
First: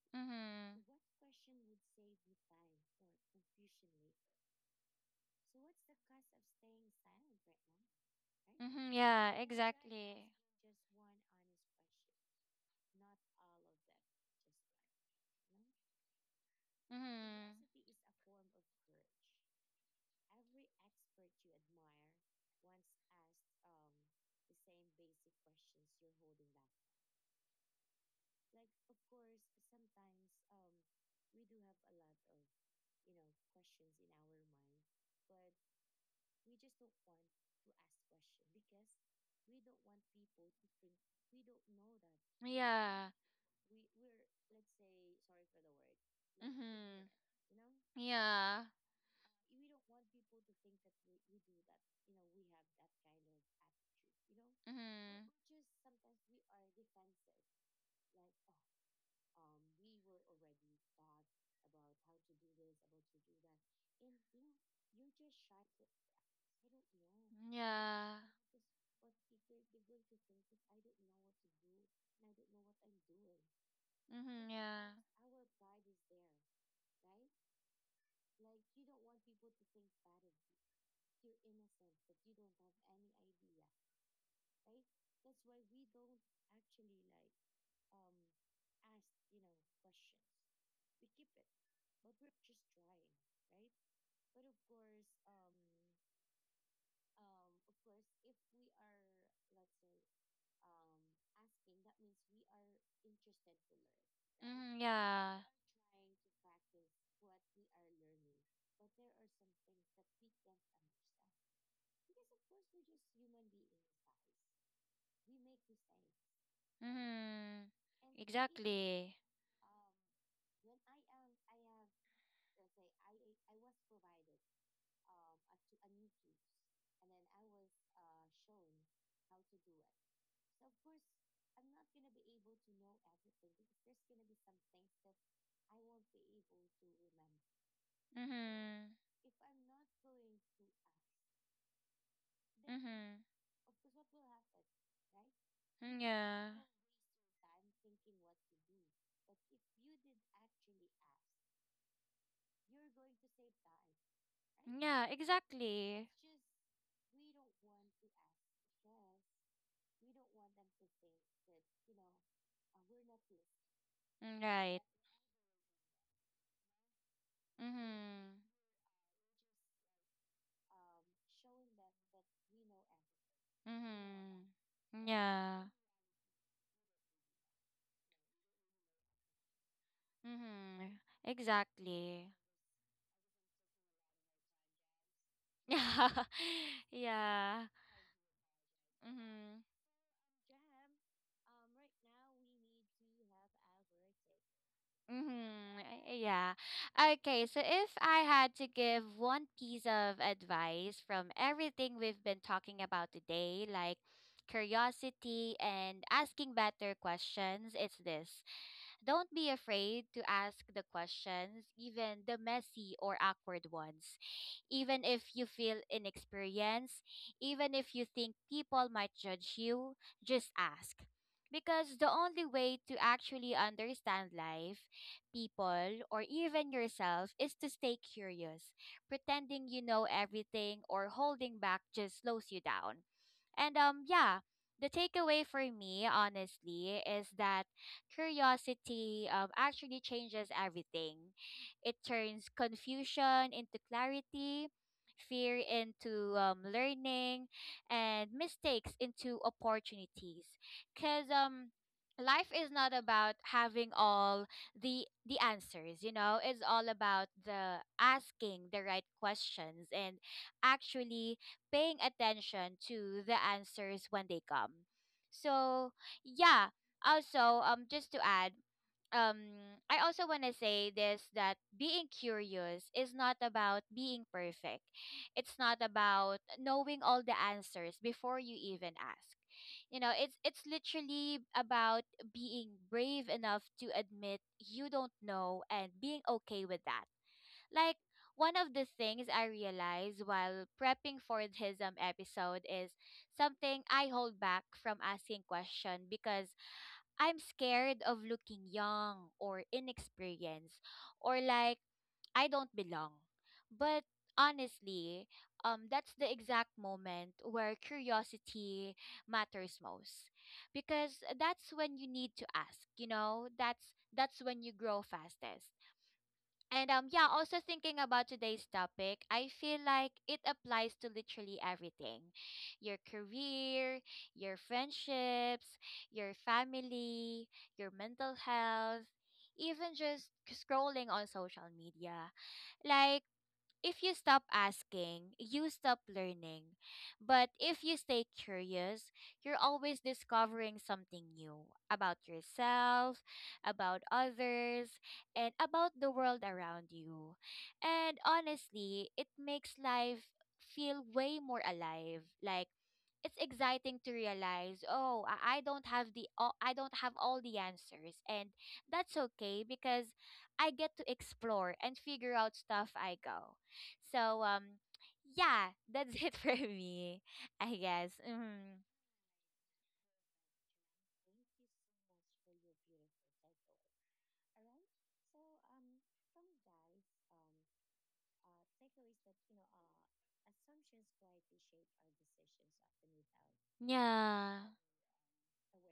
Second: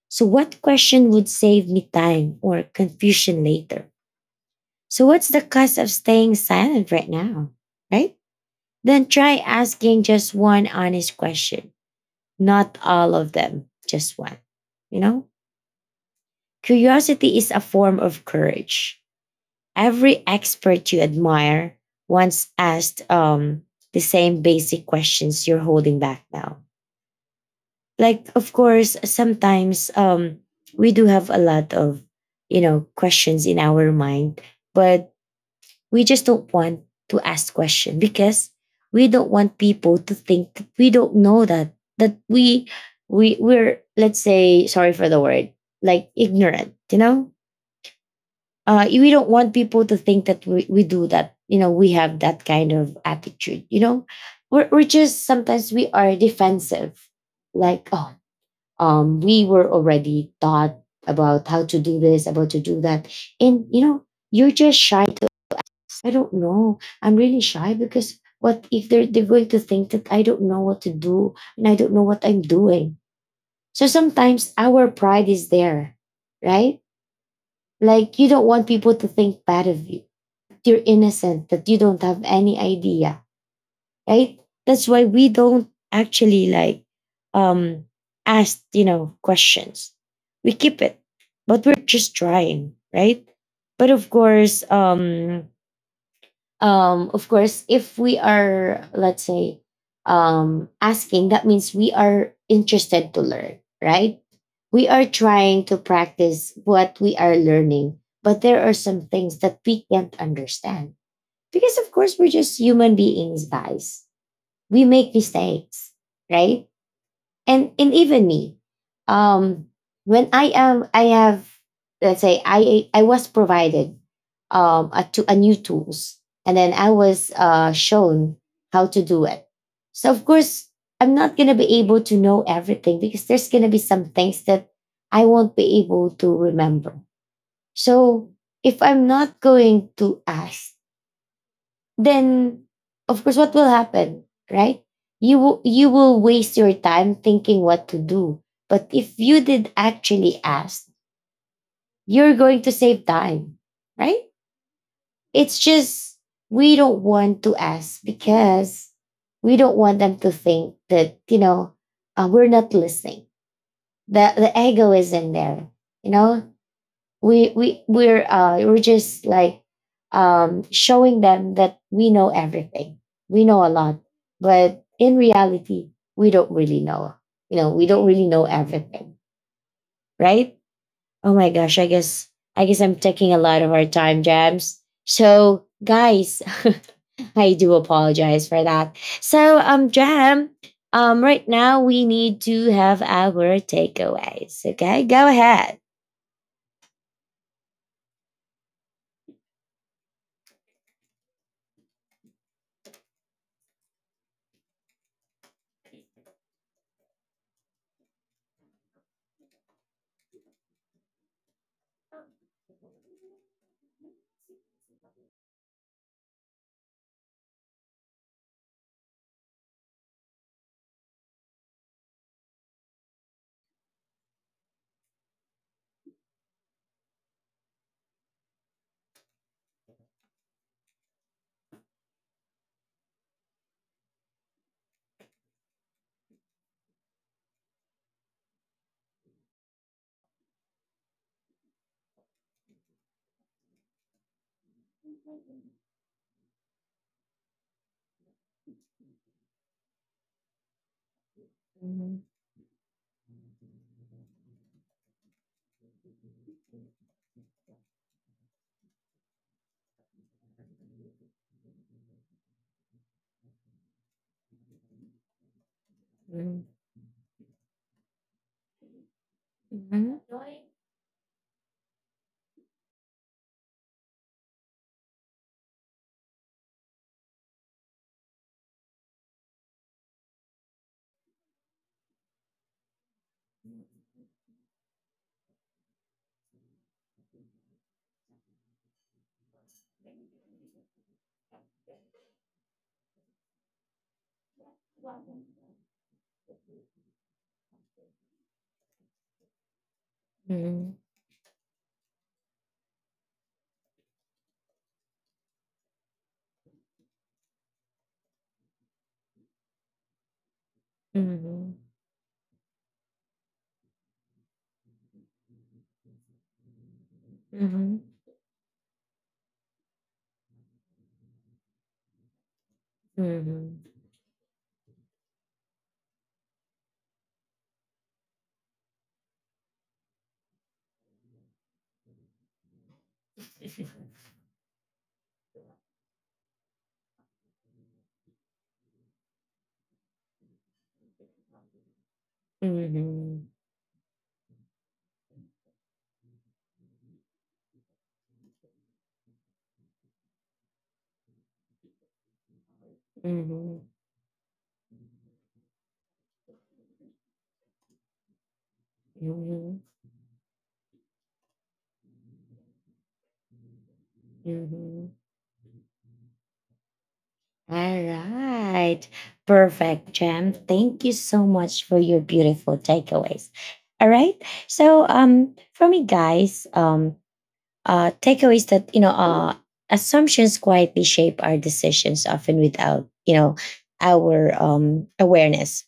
Speaker 1: So, what
Speaker 2: Mm-hmm. What
Speaker 1: question would
Speaker 2: question
Speaker 1: save
Speaker 2: would
Speaker 1: me
Speaker 2: save
Speaker 1: time
Speaker 2: you
Speaker 1: or
Speaker 2: time or
Speaker 1: confusion later?
Speaker 2: confusion later,
Speaker 1: So, what's the cost of staying silent right now? Right?
Speaker 2: right? Mm-hmm.
Speaker 1: Then
Speaker 2: Yeah,
Speaker 1: try
Speaker 2: did
Speaker 1: asking
Speaker 2: exactly.
Speaker 1: just one honest question, not all of them, just one. You know,
Speaker 2: Mm-hmm. Curiosity
Speaker 1: curiosity is
Speaker 2: is a
Speaker 1: a form of courage.
Speaker 2: form of
Speaker 1: Every expert you admire once asked the same basic questions you're holding back now. Like of course sometimes we do have a lot of, you know, questions in our mind, but we just don't want to ask question because we don't want people to think that we don't know that that
Speaker 2: courage. Yeah. Like.
Speaker 1: we we're let's say, sorry for the word, like ignorant, you
Speaker 2: Mm-hmm.
Speaker 1: know.
Speaker 2: Fear, right? Yeah. Of.
Speaker 1: We don't want people to think that we do that, you know, we have that kind of attitude, you know. We're just
Speaker 2: Mm-hmm.
Speaker 1: sometimes we are defensive like, oh, we were already taught about how to do this, about to do that. And you know, you're just shy. I don't know. I'm
Speaker 2: Course,
Speaker 1: really
Speaker 2: we don't know.
Speaker 1: shy
Speaker 2: Yeah.
Speaker 1: because what if they're going to think that I don't know what to do and I don't know what I'm doing. So
Speaker 2: What. Mm-hmm.
Speaker 1: sometimes our pride
Speaker 2: It.
Speaker 1: is there, right? Like you don't want people to think bad of you. You're innocent, that you don't have any idea, right? That's why we don't actually like um ask, you know, questions. We keep it, but we're just trying, right? But of course, if we are, let's say, asking, that means we are interested to learn, right?
Speaker 2: Yeah. Is, right? Mm-hmm. We.
Speaker 1: We
Speaker 2: Yeah.
Speaker 1: are
Speaker 2: Are trying to
Speaker 1: trying to practice
Speaker 2: practice,
Speaker 1: what we
Speaker 2: right?
Speaker 1: are learning, but there are some things that we can't understand because of course we're just human beings, guys, we make mistakes, right?
Speaker 2: Mm-hmm. And even exactly. Yeah. Mm-hmm. That. Mm-hmm. We don't.
Speaker 1: And even me, um, when I have, let's say, I was provided a, to a new tools, and then I was shown how to do it. So of course, I'm not gonna be able to know everything because there's gonna be some things that I won't be able to remember. So if I'm not going to ask, then of course what will happen, right? You will, you will
Speaker 2: Yeah. Always,
Speaker 1: waste
Speaker 2: right?
Speaker 1: your time thinking what to do. But if you did actually ask, you're going to save time, right?
Speaker 2: Yeah,
Speaker 1: It's
Speaker 2: exactly.
Speaker 1: just we don't want to ask because we don't want them to think that, you know, we're not listening. the
Speaker 2: Mm,
Speaker 1: the
Speaker 2: right.
Speaker 1: ego is in there, you know. we
Speaker 2: Right?
Speaker 1: we
Speaker 2: Mm-hmm.
Speaker 1: we're uh we're just like showing them that we know everything, we know a lot, but
Speaker 2: Mm-hmm.
Speaker 1: in
Speaker 2: Yeah.
Speaker 1: reality we don't really know, you know, we don't really know everything, right?
Speaker 2: Mm-hmm.
Speaker 1: Oh my gosh, I
Speaker 2: Exactly.
Speaker 1: guess, I guess I'm taking a lot of our time, Jams. So
Speaker 2: Yeah.
Speaker 1: guys, I
Speaker 2: Yeah.
Speaker 1: do apologize for that.
Speaker 2: Mm-hmm.
Speaker 1: So
Speaker 2: Um.
Speaker 1: Jam, right now we need to have our takeaways. Okay, go
Speaker 2: Mm-hmm.
Speaker 1: ahead.
Speaker 2: Yeah. Okay, so if I had to give one piece of advice from everything we've been talking about today, like curiosity and asking better questions, it's this. Don't be afraid to ask the questions, even the messy or awkward ones. Even if you feel inexperienced, even if you think people might judge you, just ask. Because the only way to actually understand life, people, or even yourself is to stay curious. Pretending you know everything or holding back just slows you down. And yeah, the takeaway for me honestly is that curiosity actually changes everything. It turns confusion into clarity, fear into learning, and mistakes into opportunities. Because life is not about having all the answers, you know. It's all about the asking the right questions and actually paying attention to the answers when they come. So,
Speaker 1: Mhm.
Speaker 2: yeah. Also, just to add, um I
Speaker 1: Mhm.
Speaker 2: also want to say this, that being curious is not about being perfect. It's not about knowing all the answers before you even ask. You know, it's literally about being brave enough to admit you don't know and being okay with that. Like, one of the things I realized while prepping for this episode is something I hold back from asking question because I'm scared of looking young or inexperienced,
Speaker 1: Mhm.
Speaker 2: or like I don't belong. But honestly, that's the exact moment where curiosity matters most, because that's
Speaker 1: Mhm.
Speaker 2: when you need to ask, you know? That's when you grow fastest. And yeah, also thinking
Speaker 1: Mhm.
Speaker 2: about today's topic, I feel like it applies to literally everything. Your
Speaker 1: Mhm.
Speaker 2: career, your friendships, your family, your mental health, even just scrolling on social media. Like, if you
Speaker 1: Mhm.
Speaker 2: stop asking, you stop learning. But if you stay curious, you're always discovering something new about yourself,
Speaker 1: Mhm.
Speaker 2: about others, and about the world around you. And honestly, it makes life feel way more alive. Like, it's exciting to realize, oh, I don't have the all, I don't have all the answers, and that's okay,
Speaker 1: Mhm.
Speaker 2: because I get to explore and figure out stuff I go. So
Speaker 1: Mhm.
Speaker 2: yeah, that's it for me, I
Speaker 1: All
Speaker 2: guess. Mm-hmm.
Speaker 1: right. Perfect, Jam. Thank you so much for your beautiful takeaways. All right. So for me guys, takeaways that, you know, assumptions quietly shape our decisions often without, you know, our
Speaker 2: Yeah.
Speaker 1: awareness.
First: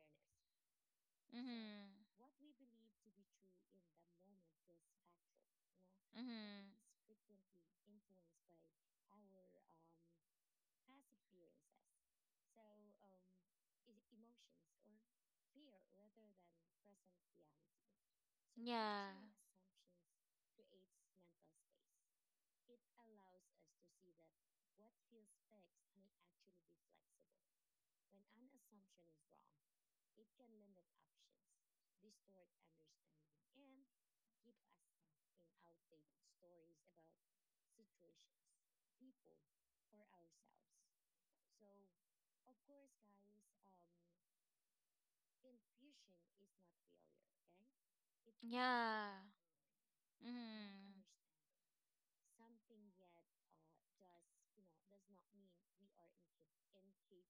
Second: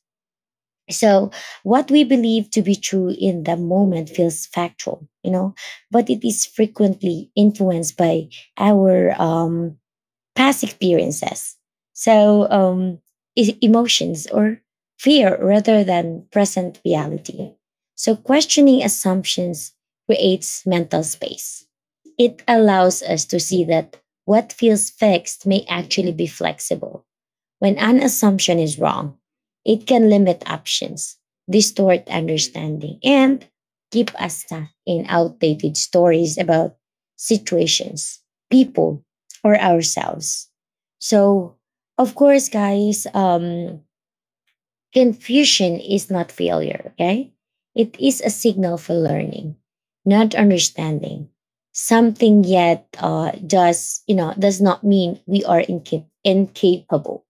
Speaker 1: So, what we
Speaker 2: Mm-hmm.
Speaker 1: believe to be true in the moment feels factual, you know, but it is
Speaker 2: Mm-hmm.
Speaker 1: frequently influenced by our past experiences. So, emotions or fear rather than present reality. So, questioning
Speaker 2: Yeah.
Speaker 1: assumptions creates mental space. It allows us to see that what feels fixed may actually be flexible. When an assumption is wrong, it can limit options, distort understanding, and keep us stuck in outdated stories about situations, people, or ourselves. So, of course, guys, confusion is not failure, okay? It is a signal for
Speaker 2: Yeah.
Speaker 1: learning, not
Speaker 2: Mm-hmm.
Speaker 1: understanding. Something yet does, you know, does not mean we are incapable,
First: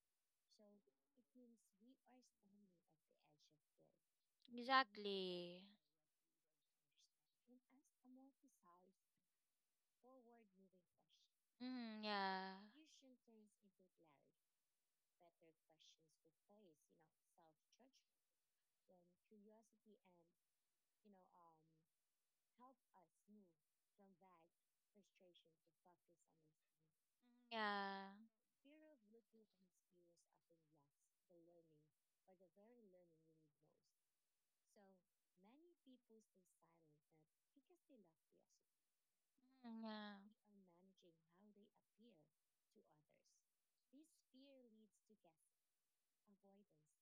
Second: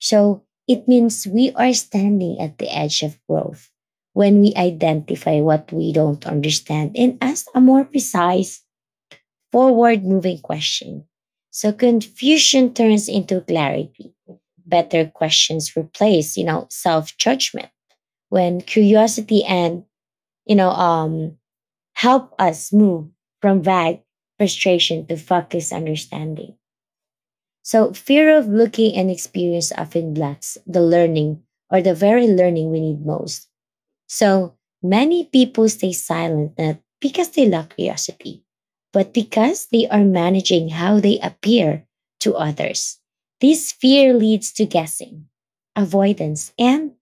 Speaker 1: so it means we are standing at the edge of growth. When we identify
Speaker 2: Exactly.
Speaker 1: what we don't understand and ask a more precise, forward moving question, so
Speaker 2: Mm-hmm. Yeah.
Speaker 1: confusion turns into clarity. Better questions replace, you know, self judgment when curiosity and, you know, help us move from vague frustration to focused understanding. So,
Speaker 2: Yeah.
Speaker 1: fear of looking and experience often blocks the learning, or the very learning we need most. So many people stay silent not because they lack curiosity, but because
Speaker 2: Mm,
Speaker 1: they are managing how they appear to others. This fear leads to guessing, avoidance, and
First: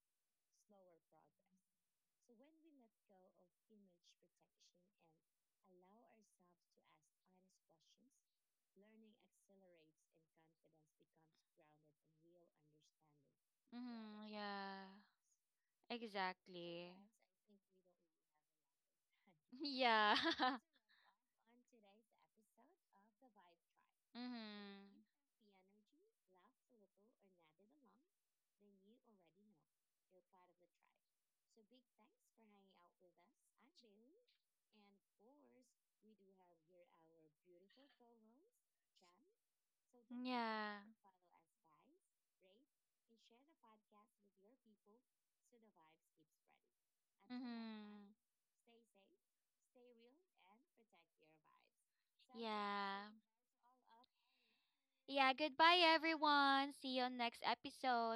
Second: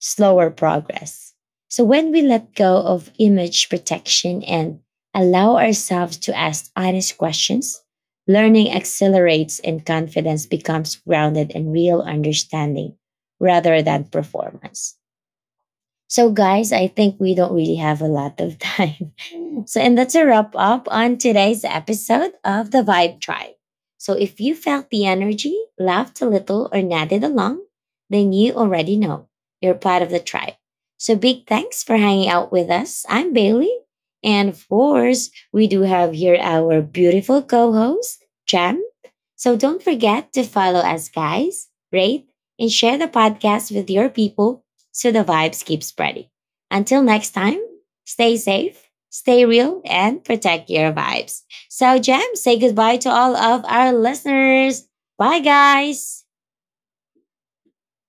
Speaker 1: slower progress. So when we let go of image protection and allow ourselves to ask honest questions, learning accelerates and confidence becomes grounded in real understanding
Speaker 2: yeah.
Speaker 1: rather
Speaker 2: Mhm.
Speaker 1: than performance. So, guys, I think we don't really have a lot of time. So, and that's
Speaker 2: Yeah.
Speaker 1: a wrap up on today's episode of the Vibe Tribe. So, if you felt
Speaker 2: Mhm.
Speaker 1: the energy, laughed a little, or nodded along, then you already know you're part of the tribe. So, big thanks for hanging out with us. I'm Bailey. And of course, we do have here our beautiful co host, Jam. So don't forget to follow us, guys, rate, and share the podcast with your people so the vibes keep spreading. Until next time,
Speaker 2: Mhm.
Speaker 1: stay safe, stay real, and protect your vibes. So, Jam, say goodbye
Speaker 2: Yeah.
Speaker 1: to all of our listeners.
Speaker 2: Yeah.
Speaker 1: Bye,
Speaker 2: Goodbye,
Speaker 1: guys.
Speaker 2: everyone. See you on next episode.